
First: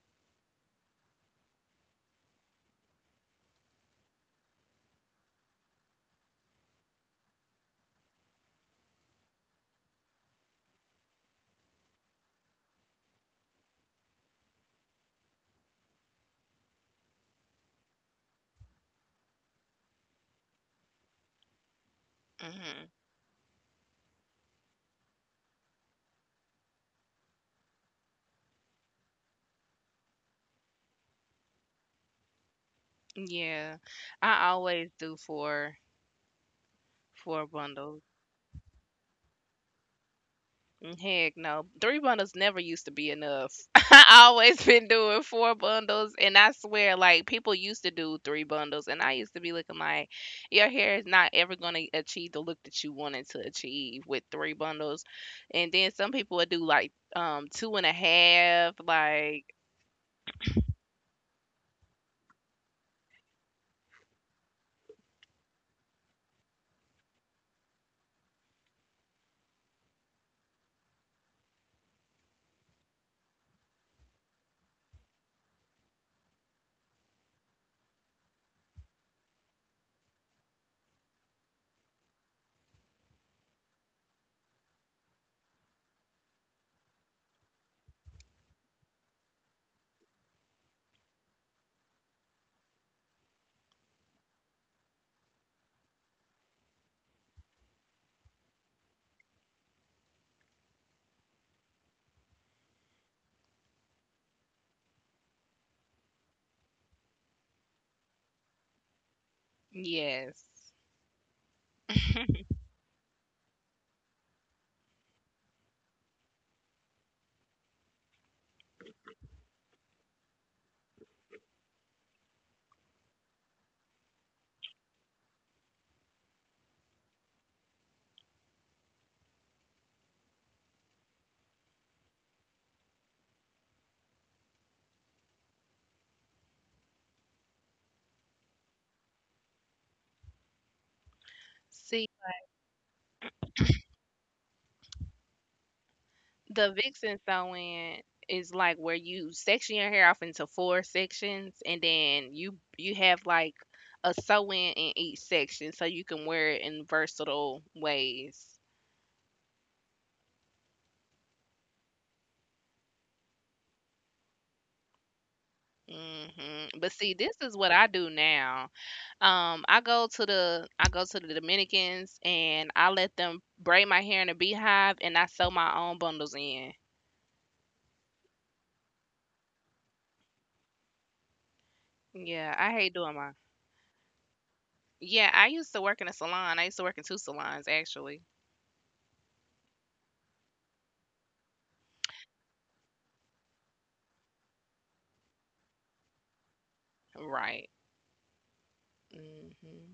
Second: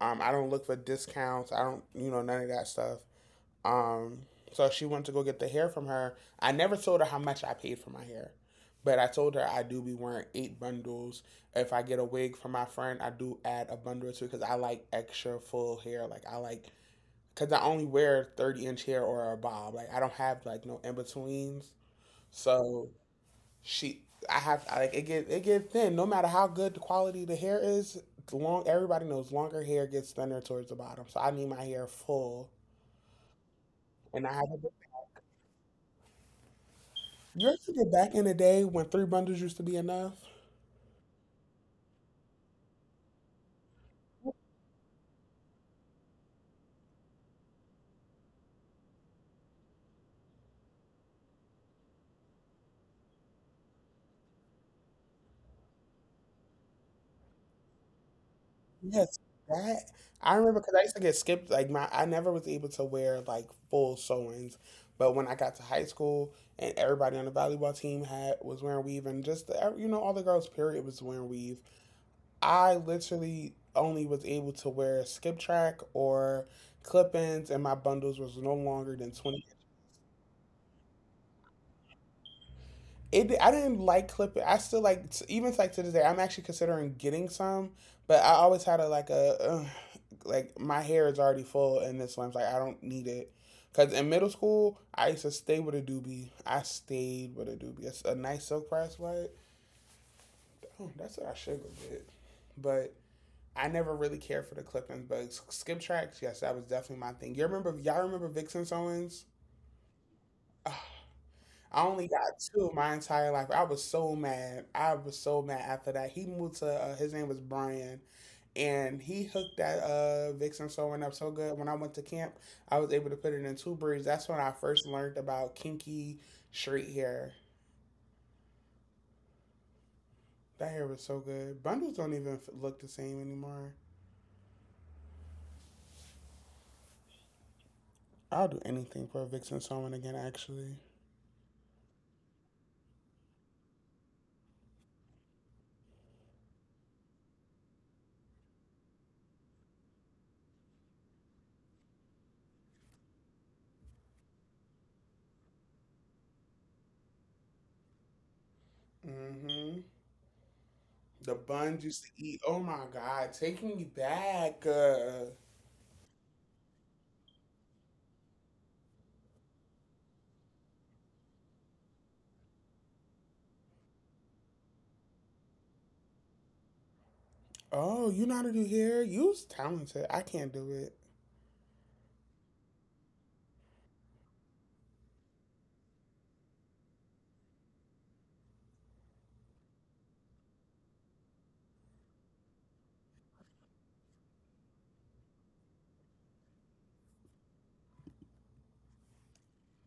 Speaker 2: I don't look for discounts. I don't, you know, none of that stuff. Um, so she went to go get the hair from her. I never told her how much I paid for my hair. But I told her I do be wearing eight bundles. If I get a wig from my friend, I do add a bundle or two because I like extra full hair. Like I like because I only wear 30 inch hair or a bob. Like I don't have like no in betweens. So
Speaker 1: Mhm.
Speaker 2: she, I have I, like it get thin. No matter how good the quality of the hair is, the long everybody knows longer hair gets thinner towards the bottom. So I need my hair full,
Speaker 1: Yeah.
Speaker 2: and I
Speaker 1: I
Speaker 2: have. A,
Speaker 1: always do four
Speaker 2: you ever get
Speaker 1: bundles.
Speaker 2: back in the day when three bundles used to be enough?
Speaker 1: Mm. Heck no. Three bundles never used to be enough. I always been doing four bundles, and I swear, like, people used to do three bundles and I used to be looking like your hair is not ever gonna achieve the look that you wanted to achieve with three bundles. And then some people would do like 2.5,
Speaker 2: Yes,
Speaker 1: like.
Speaker 2: that I remember because I used to get skipped. Like my, I never was able to wear like full sew-ins, but when I got to high school and everybody on the volleyball team had was wearing weave, and just the, you know all the girls period was wearing weave. I literally only was able to wear skip track or clip-ins, and my bundles was no longer than 20. It I didn't like clipping. I still like even like to this day. I'm actually considering getting some, but I always had a like my hair is already full in this one's like I don't need it. Cause in middle school, I used to stay with a doobie. I stayed with a doobie. It's a nice silk press white. Oh, that's what I should go get. But I never really cared for the clippings. But skip tracks, yes, that was definitely my thing. You remember? Y'all remember Vixen Owens?
Speaker 1: Yes.
Speaker 2: Oh, I only got two my entire life. I was so mad. I was so mad after that. He moved to his name was Brian, and he hooked that Vixen sewing up so good. When I went to camp, I was able to put it in two braids. That's when I first learned about kinky straight hair. That hair was so good. Bundles don't even f- Look the same anymore. I'll do anything for a Vixen sewing again. Actually,
Speaker 1: See, the vixen sewing is like where you section your hair off into four sections, and then you have like a sew in each section so you can wear it in versatile ways.
Speaker 2: hmm the buns used to eat. Oh my god, taking me back.
Speaker 1: Hmm. But see, this is what I do now. I go to the Dominicans and I let them braid my hair in a beehive and I sew my own bundles in.
Speaker 2: Oh, you know how to do hair? You are talented. I can't do it.
Speaker 1: Yeah, I hate doing my. Yeah, I used to work in a salon. I used to work in two salons actually. Right. Hmm.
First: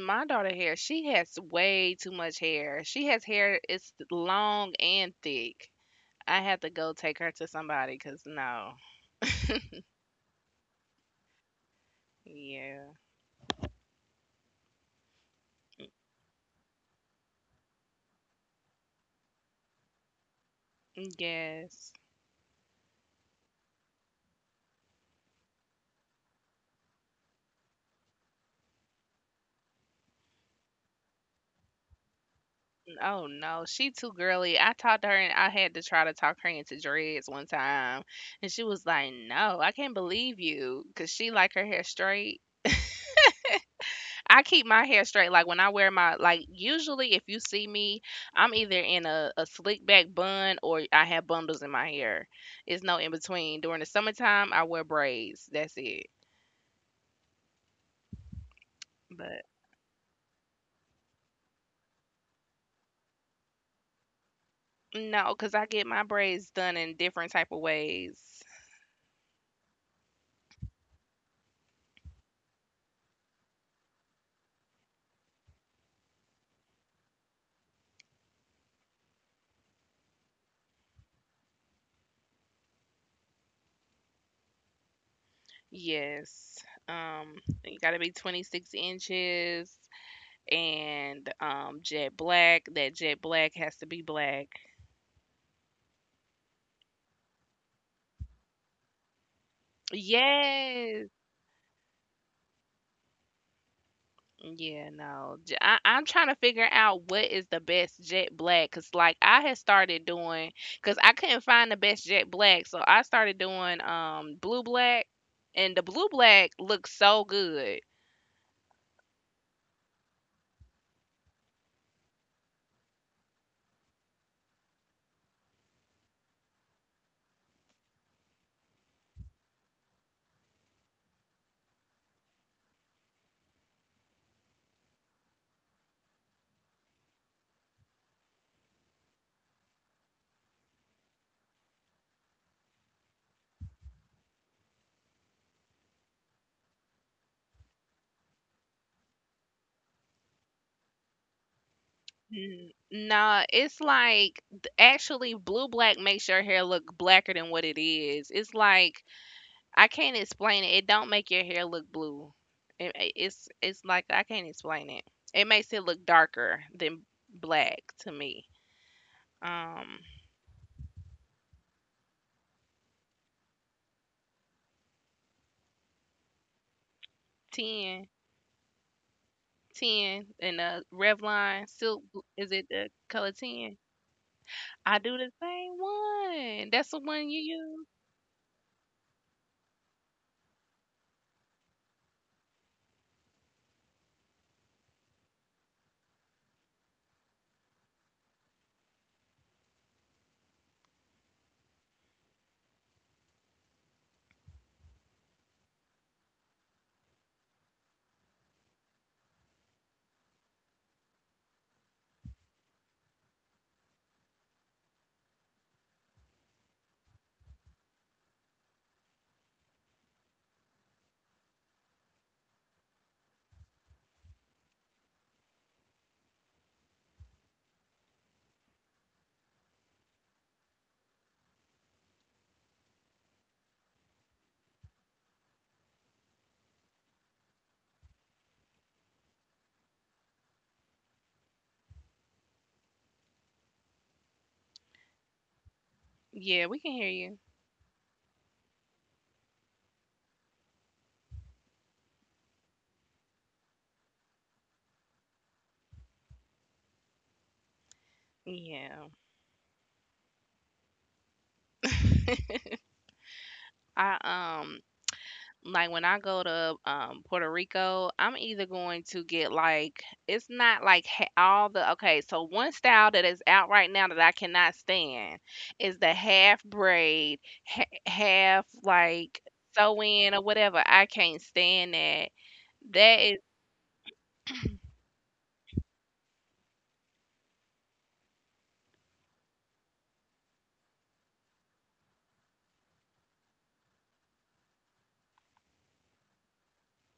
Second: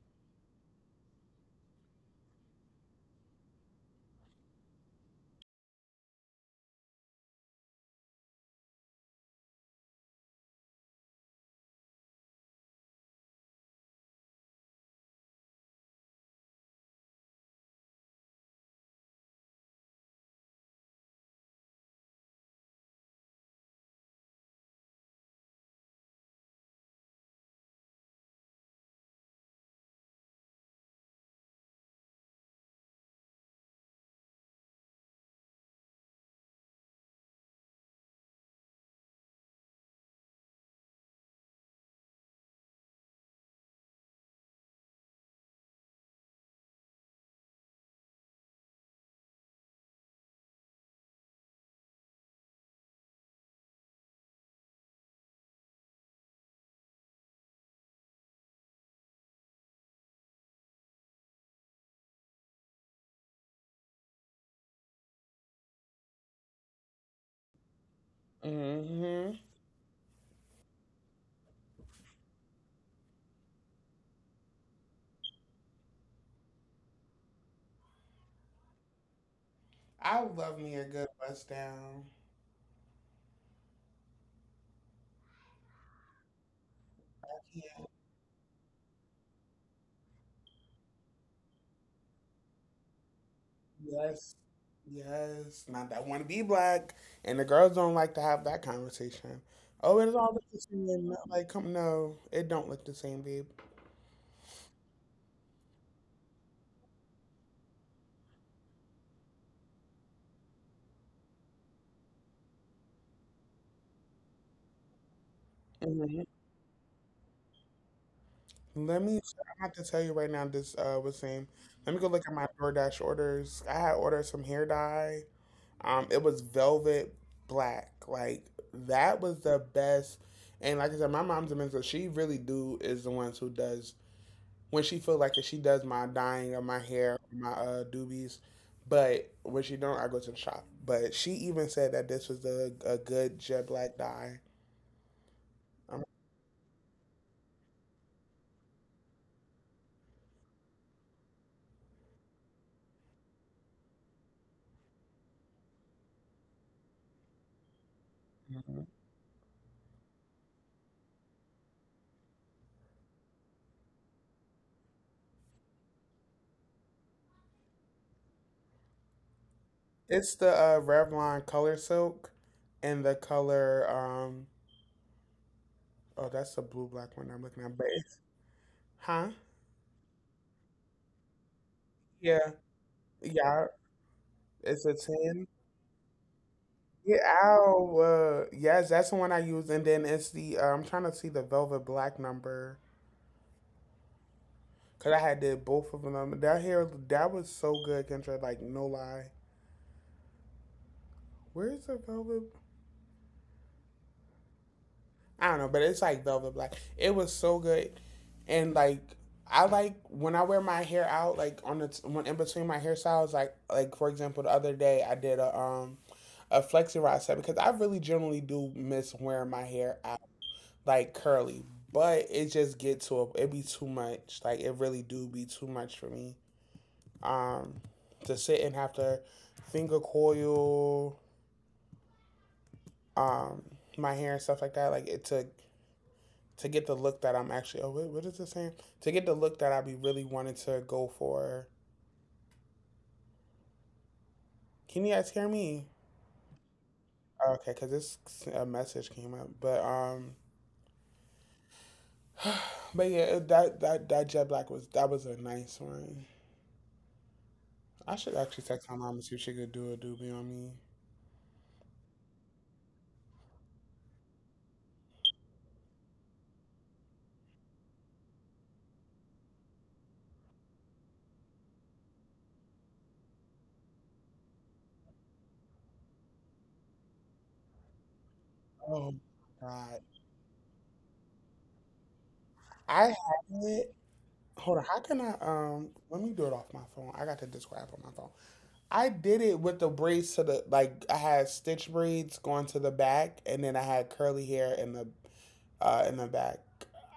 Speaker 1: My daughter hair, she has way too much hair. She has hair, it's long and thick. I have to go take her to somebody because no. Yeah. Yes. Oh no, she too girly. I talked to her and I had to try to talk her into dreads one time, and she was like, "No, I can't believe you," because she like her hair straight. I keep my hair straight. Like, when I wear my, like, usually if you see me, I'm either in a slick back bun or I have bundles in my hair. It's no in between. During the summertime I wear braids. That's it. But no, because I get my braids done in different type of ways.
Speaker 2: Mm hmm. I love me a good bust down.
Speaker 1: Yes. Um you
Speaker 2: Yeah.
Speaker 1: gotta be 26 inches and jet black. That jet black has to be
Speaker 2: Yes.
Speaker 1: black.
Speaker 2: Yes. Not that I want to be black. And the girls don't like to have that conversation. Oh, it all look the
Speaker 1: Yes.
Speaker 2: same. Like, come no, it don't look the same, babe.
Speaker 1: Yeah, no. I am trying to figure out what is the best jet black because, like, I had started doing, because I couldn't find the best jet black, so I started doing blue black, and the blue black looks so good.
Speaker 2: Let me. I have to tell you right now. This was same. Let me go look at my DoorDash orders. I had ordered some hair dye. It was velvet black. Like that was the best. And like I said, my mom's a mentor. She really do is the ones who does when she feel like it. She does my dyeing of my hair, my doobies. But when she don't, I go to the shop. But she even said that this was a good jet black dye.
Speaker 1: Nah, it's like actually blue black makes your hair look blacker than what it is. It's like I can't explain it. It don't make your hair look blue. It's like I can't explain it. It makes it look darker than black to me. um
Speaker 2: It's the Revlon color silk and the color oh, that's the blue black one I'm looking at. But
Speaker 1: 10,
Speaker 2: it's, huh?
Speaker 1: and revlon silk
Speaker 2: Yeah.
Speaker 1: is it the color
Speaker 2: Yeah.
Speaker 1: 10?
Speaker 2: It's a
Speaker 1: I do the
Speaker 2: 10
Speaker 1: same one. That's the
Speaker 2: yeah
Speaker 1: one you use.
Speaker 2: out. Yes, that's the one I use. And then it's the I'm trying to see the velvet black number because I had did both of them. That hair that was so good, Kendra. Like no lie. Where's the velvet? I don't know, but it's like velvet black. It was so good, and like I like when I wear my hair out, like on the when in between my hairstyles, like for example, the other day I did a a flexi rod set because I really generally do miss wearing my hair out like curly, but it just get to a, it be too much. Like it really do be too much for me. Um, to sit and have to finger coil um my hair and stuff like that. Like it took to get the look that I'm actually. Oh, what is it saying? To get the look that I be really wanting to go for. Can you guys hear me?
Speaker 1: Yeah, we can hear you.
Speaker 2: Oh, okay, because this a message came up, but but yeah, that jet black was that was a nice one. I should actually text my
Speaker 1: Yeah.
Speaker 2: mom and see if she could do a doobie on me.
Speaker 1: I, like when I go to, Puerto Rico, I'm either going to get, like, it's not like ha all the okay, so one style that is out right now that I cannot stand is the half braid, ha half,
Speaker 2: Oh my
Speaker 1: like,
Speaker 2: God,
Speaker 1: sew in or whatever, I can't stand that.
Speaker 2: I
Speaker 1: That is.
Speaker 2: have it. Hold on, how can I? Let me do it off my phone. I got the Discord app on my phone. I did it with the braids to the like I had stitch braids going to the back, and then I had curly hair in the back.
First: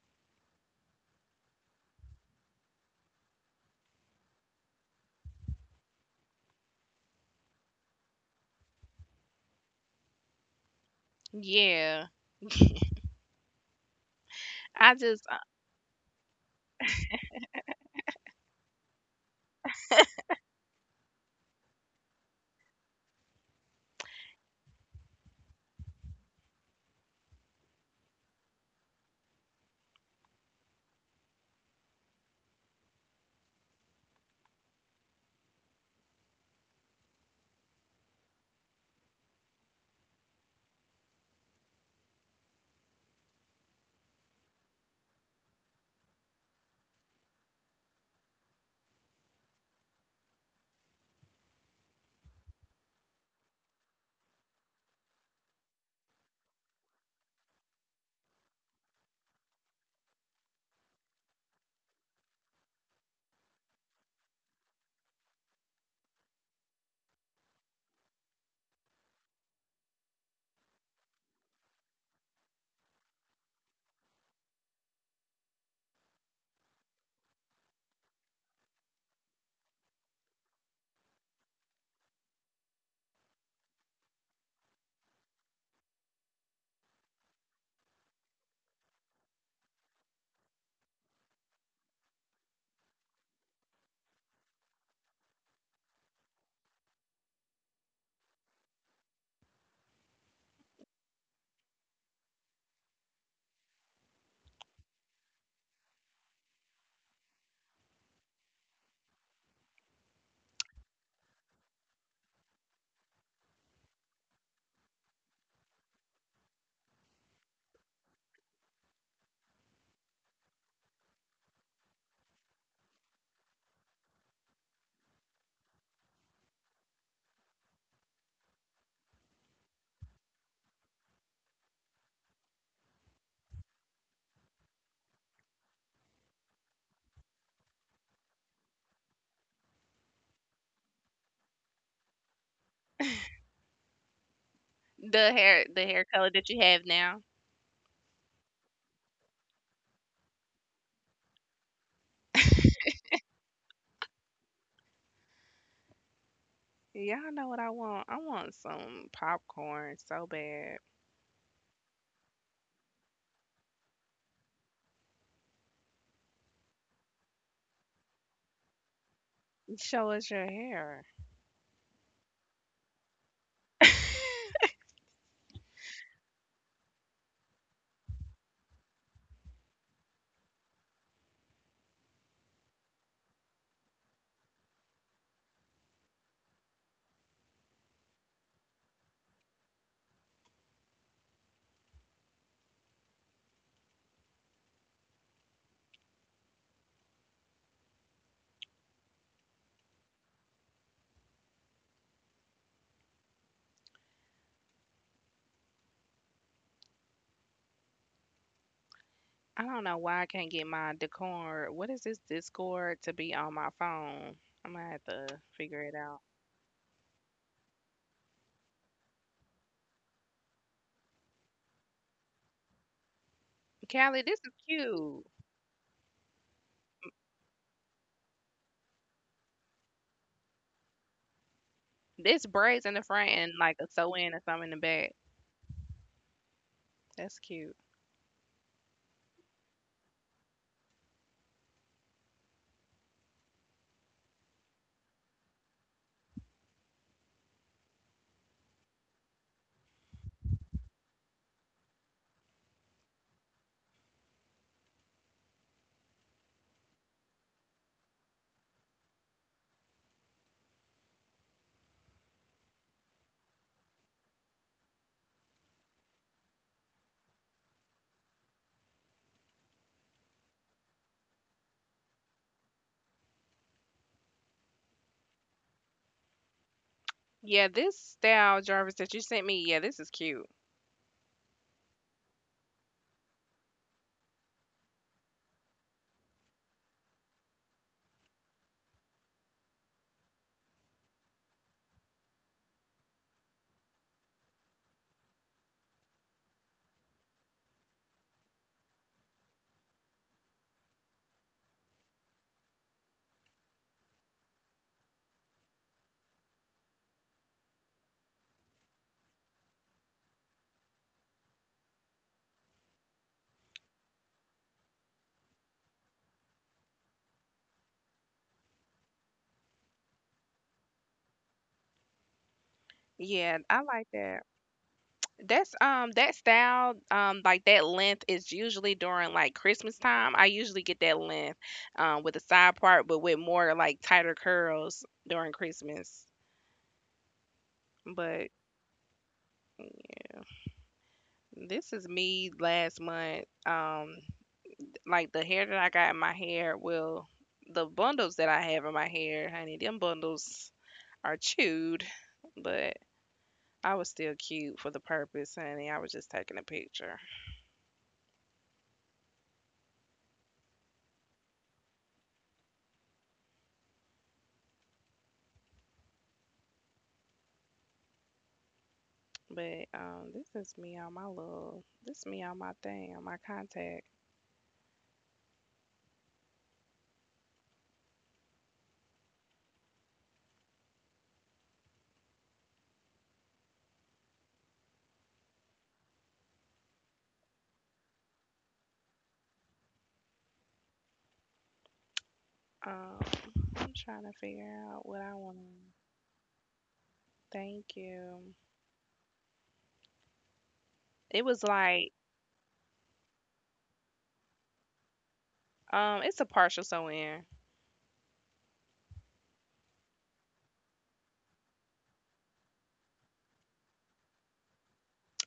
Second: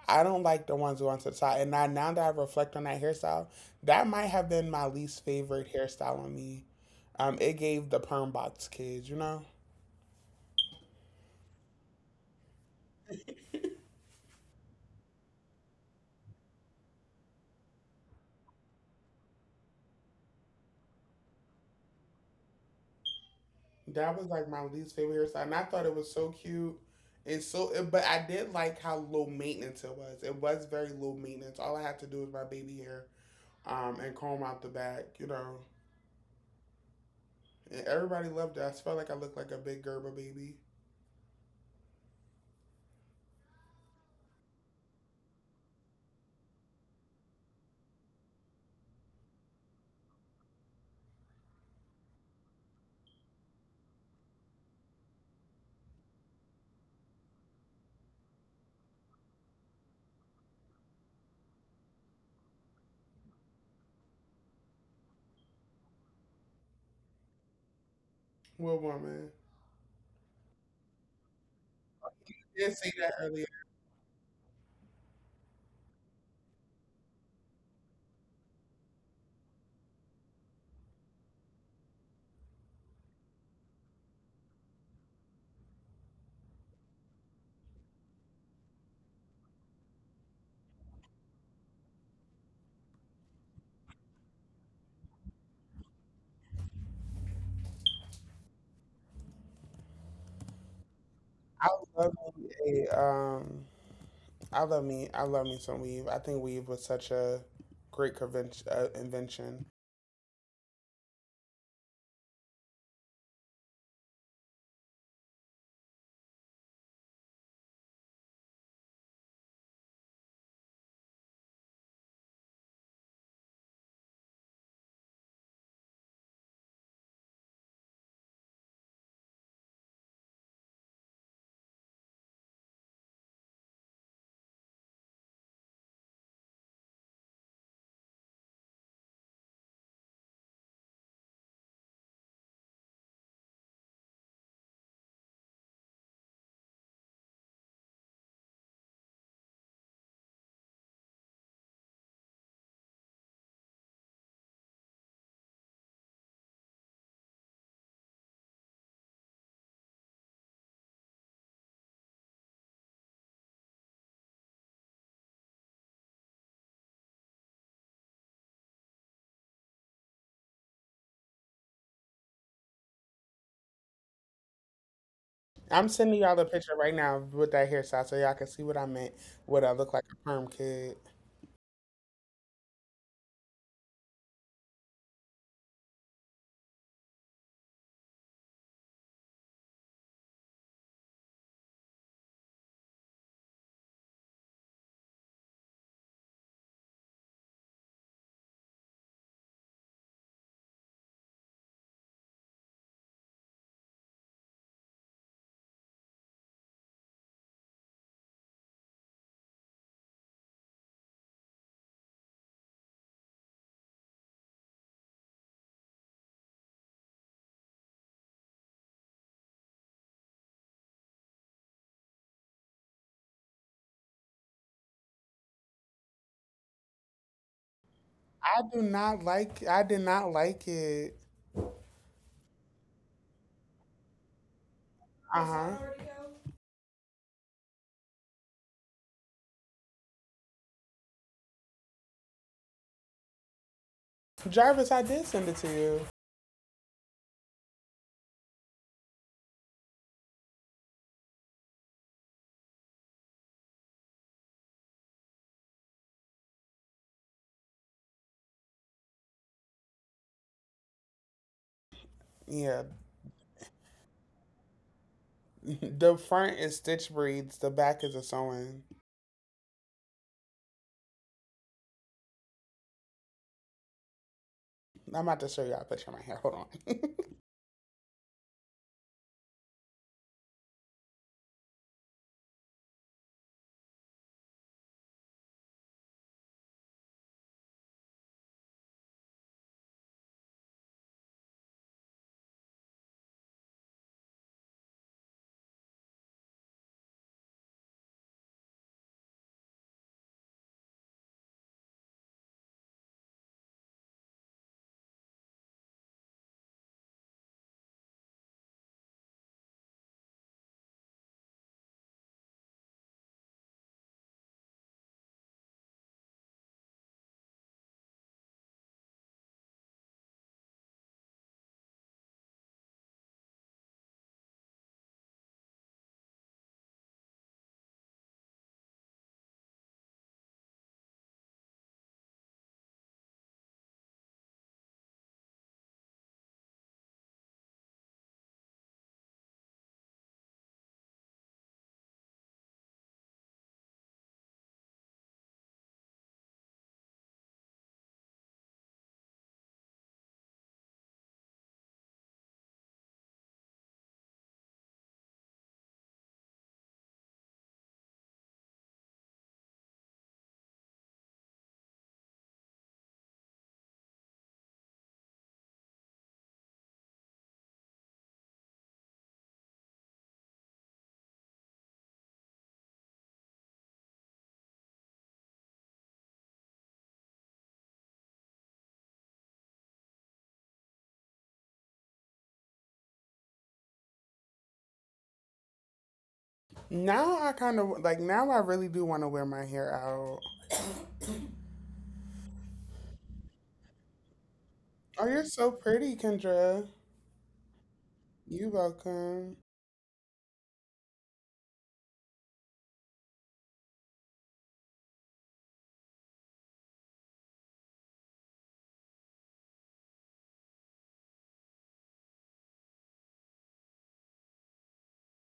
Speaker 2: I don't like the ones going to the side. And now that I reflect on that hairstyle, that might have been my least favorite hairstyle on me. It gave the perm box kids, you know.
Speaker 1: Yeah. I just
Speaker 2: That was like my least favorite hairstyle, and I thought it was so cute. And so, it- but I did like how low maintenance it was. It was very low maintenance. All I had to do was my baby hair, and comb out the back, you know. And everybody loved it. I felt like I looked like a big Gerber baby. Well, woman. I did say that earlier. I love me a, um, I love me, I love me some weave. I think weave was such a great convention, invention.
Speaker 1: the hair color that you have now. Y'all know what I want. I want some popcorn so bad. Show us your hair.
Speaker 2: I'm sending y'all a picture right now with that hairstyle so y'all can see what I meant. What I look like a perm kid.
Speaker 1: I don't know why I can't get my Discord. What is this Discord to be on my phone? I'm gonna have to figure it out. Callie, this is cute.
Speaker 2: I do not like. I did not like it.
Speaker 1: This braids in the front and like a sew in or something in the back.
Speaker 2: Uh huh.
Speaker 1: That's cute.
Speaker 2: Jarvis, I did send it to you. Yeah. The front is stitch breeds. The back is a sewing. I'm about to show y'all a picture of my hair. Hold on.
Speaker 1: Yeah, this style, Jarvis, that you sent me. Yeah, this is cute. Yeah, I like that. That's that style like that length is usually during like Christmas time. I usually get that length with a side part, but with more like tighter curls during Christmas. But this is me last month. Like the hair that I got in my hair, well, the bundles that I have in my hair, honey, them bundles are chewed, but I was still cute for the purpose, honey. I was just taking a picture. But this is me on my thing, on my contact.
Speaker 2: Now I kind of like now I really do want to wear my hair out.
Speaker 1: Um, I'm trying to figure out
Speaker 2: Oh,
Speaker 1: what I
Speaker 2: you're
Speaker 1: want
Speaker 2: so
Speaker 1: to.
Speaker 2: pretty, Kendra.
Speaker 1: Thank you.
Speaker 2: You welcome.
Speaker 1: It was like, it's a partial sew in.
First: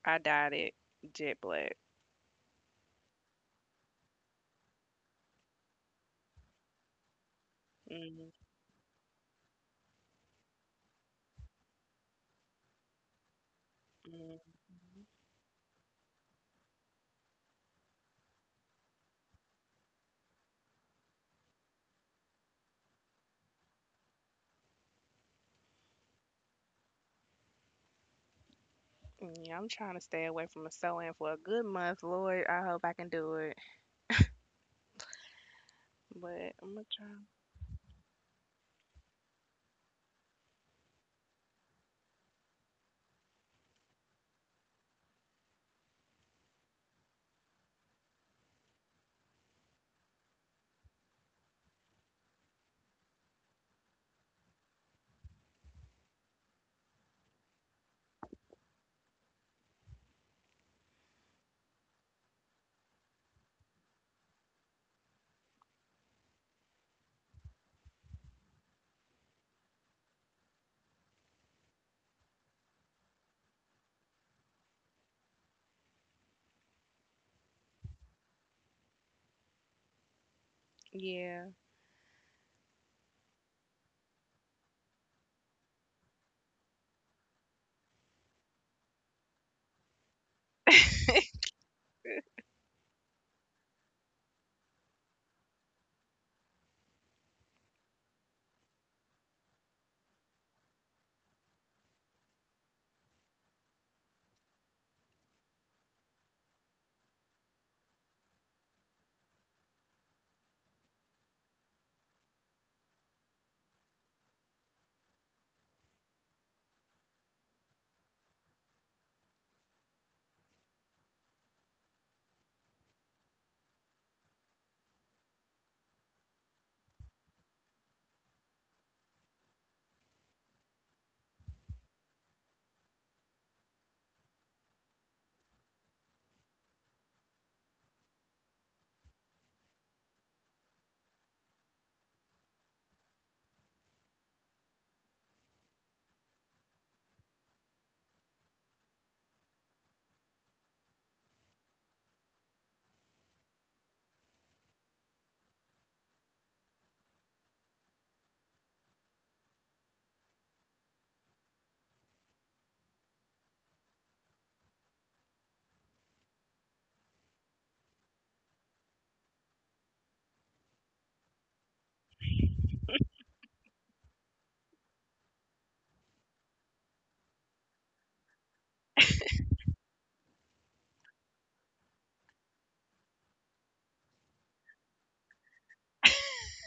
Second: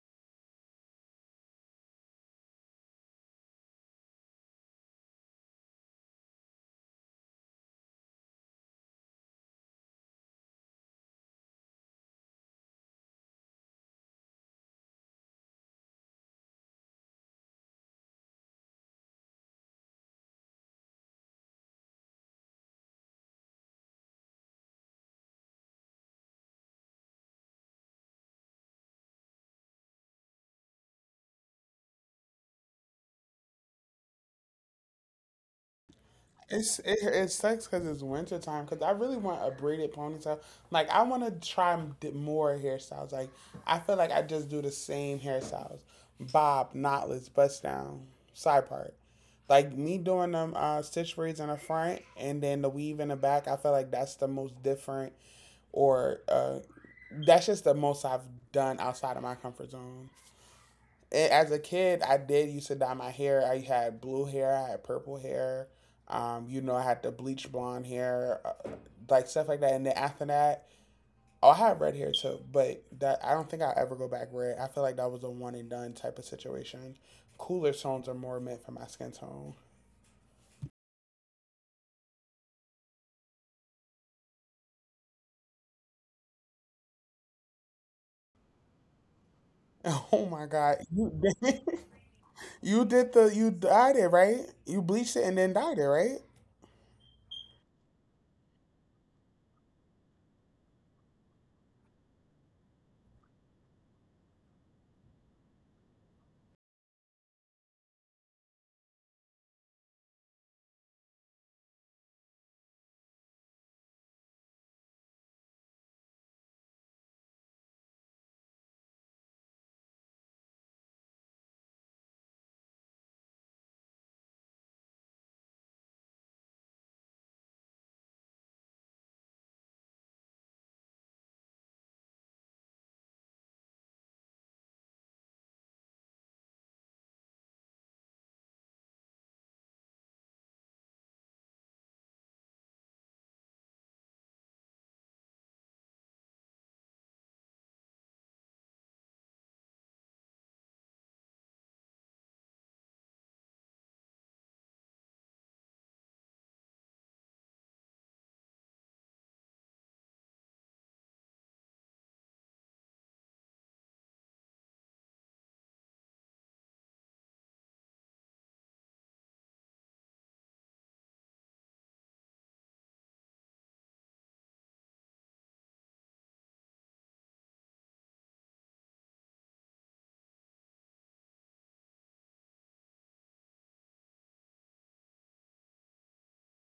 Speaker 1: I dyed it jet black. Hmm. Yeah, I'm trying to stay away from a sew in for a good month. Lord, I hope I can do it. But I'm
Speaker 2: It's
Speaker 1: gonna try.
Speaker 2: it sucks because it's winter time. Because I really want a braided ponytail. Like I want to try more hairstyles. Like I feel like I just do the same hairstyles: bob, knotless, bust down, side part. Like me doing them stitch braids in the front and then the weave in the back. I feel like that's the most different or that's just the most I've done outside of my comfort zone. And as a kid, I did used to dye my hair. I had blue hair, I had purple hair. You know, I had the bleach blonde hair, like stuff like that. And then after that, oh, I had red hair too, but that I don't think I'll ever go back red. I feel like that was a one and done type of situation. Cooler tones are more meant for my skin tone.
Speaker 1: Yeah.
Speaker 2: Oh my God, you you did the you dyed it right? You bleached it and then dyed it right?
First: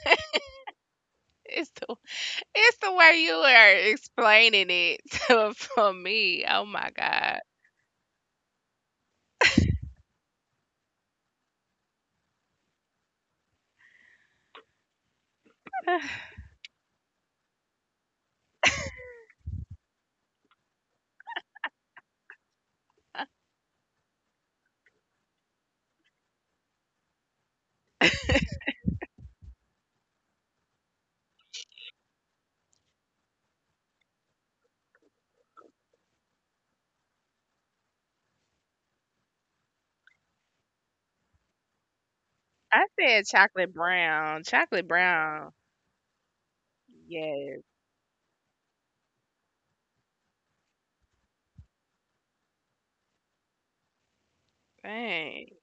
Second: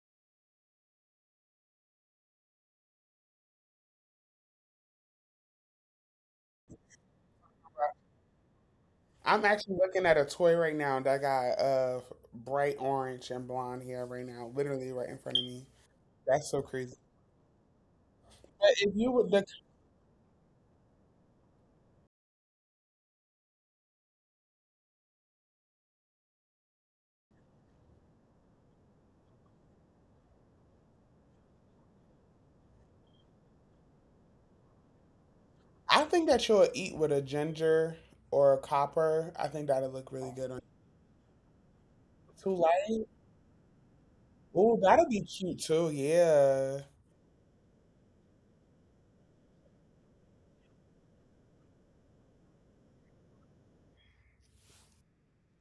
Speaker 1: It's the it's the way you are explaining it to, for me. Oh my god.
Speaker 2: I'm actually looking at a toy right now that got bright orange and blonde hair right now, literally right in front of me. That's so crazy. But if you would, the, I think that you'll eat with a ginger or a copper. I think that'll look really good on you. Too
Speaker 1: I
Speaker 2: light.
Speaker 1: said chocolate brown.
Speaker 2: Ooh,
Speaker 1: Chocolate
Speaker 2: that'll be
Speaker 1: brown.
Speaker 2: cute too. Yeah.
Speaker 1: Yes. Dang.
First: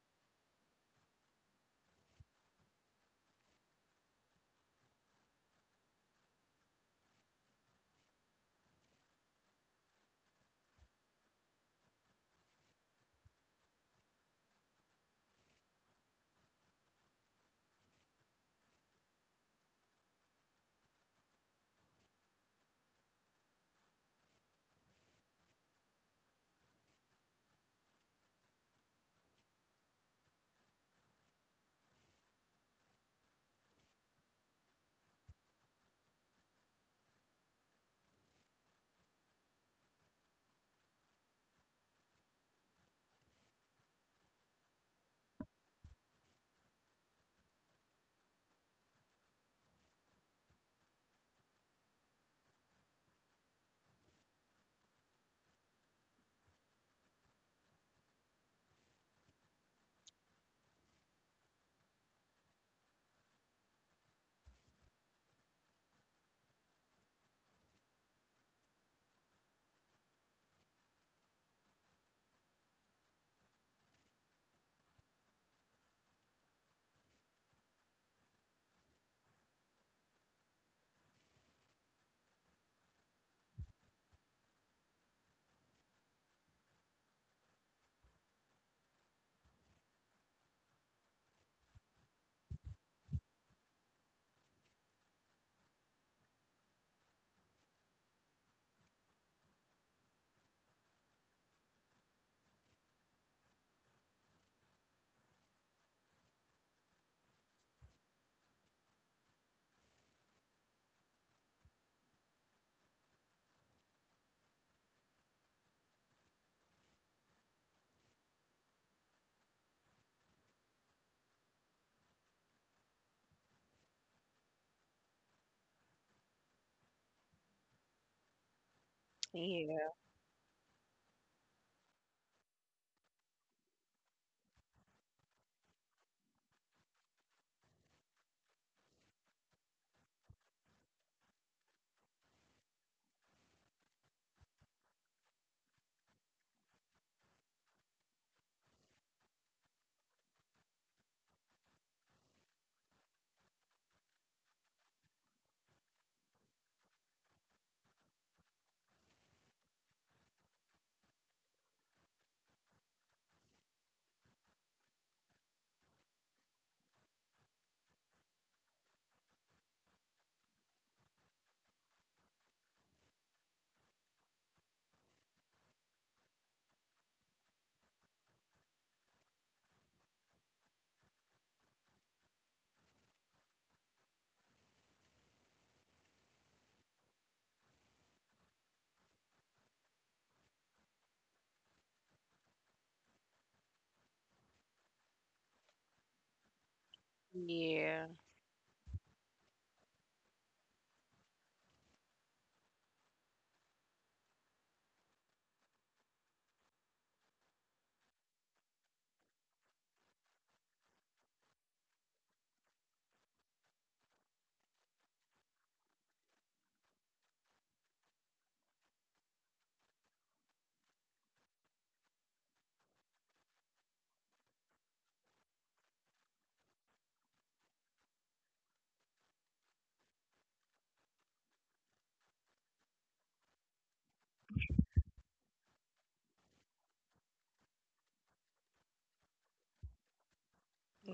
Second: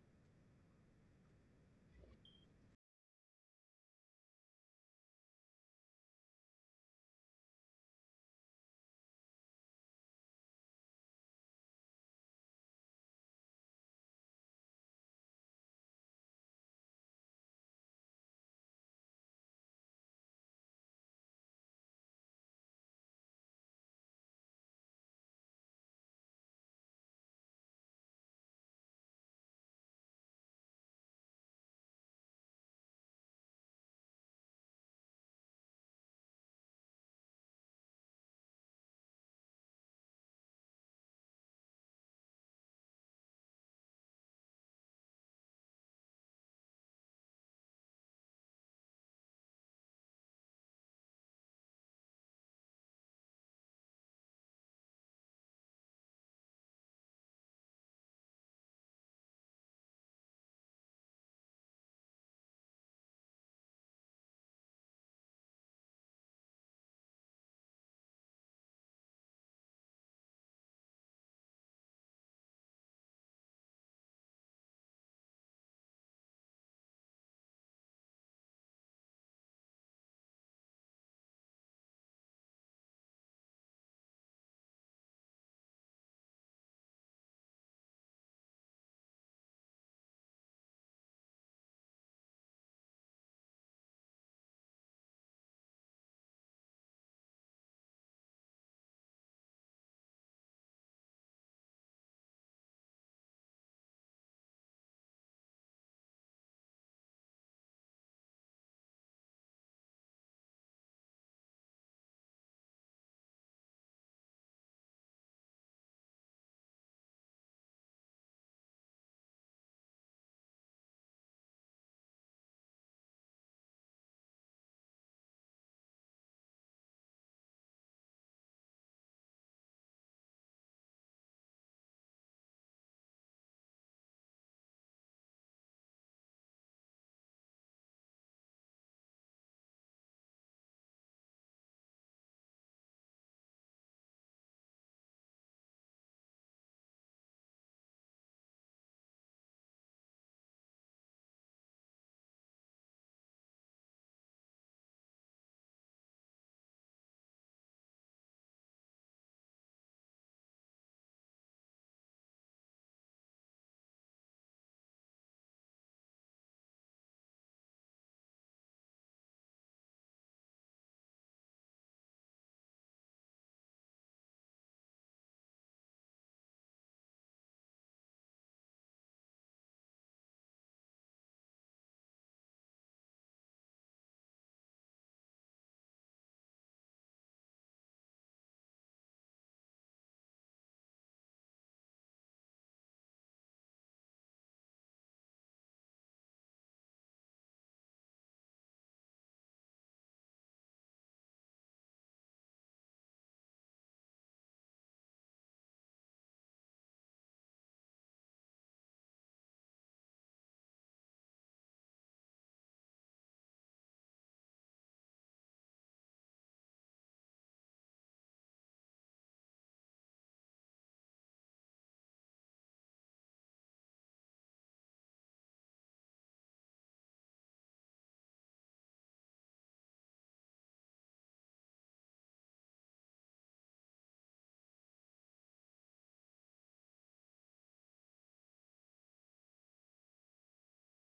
Speaker 1: Yeah. Yeah.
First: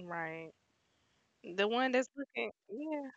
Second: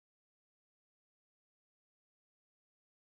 Speaker 1: Right. The one that's looking yeah.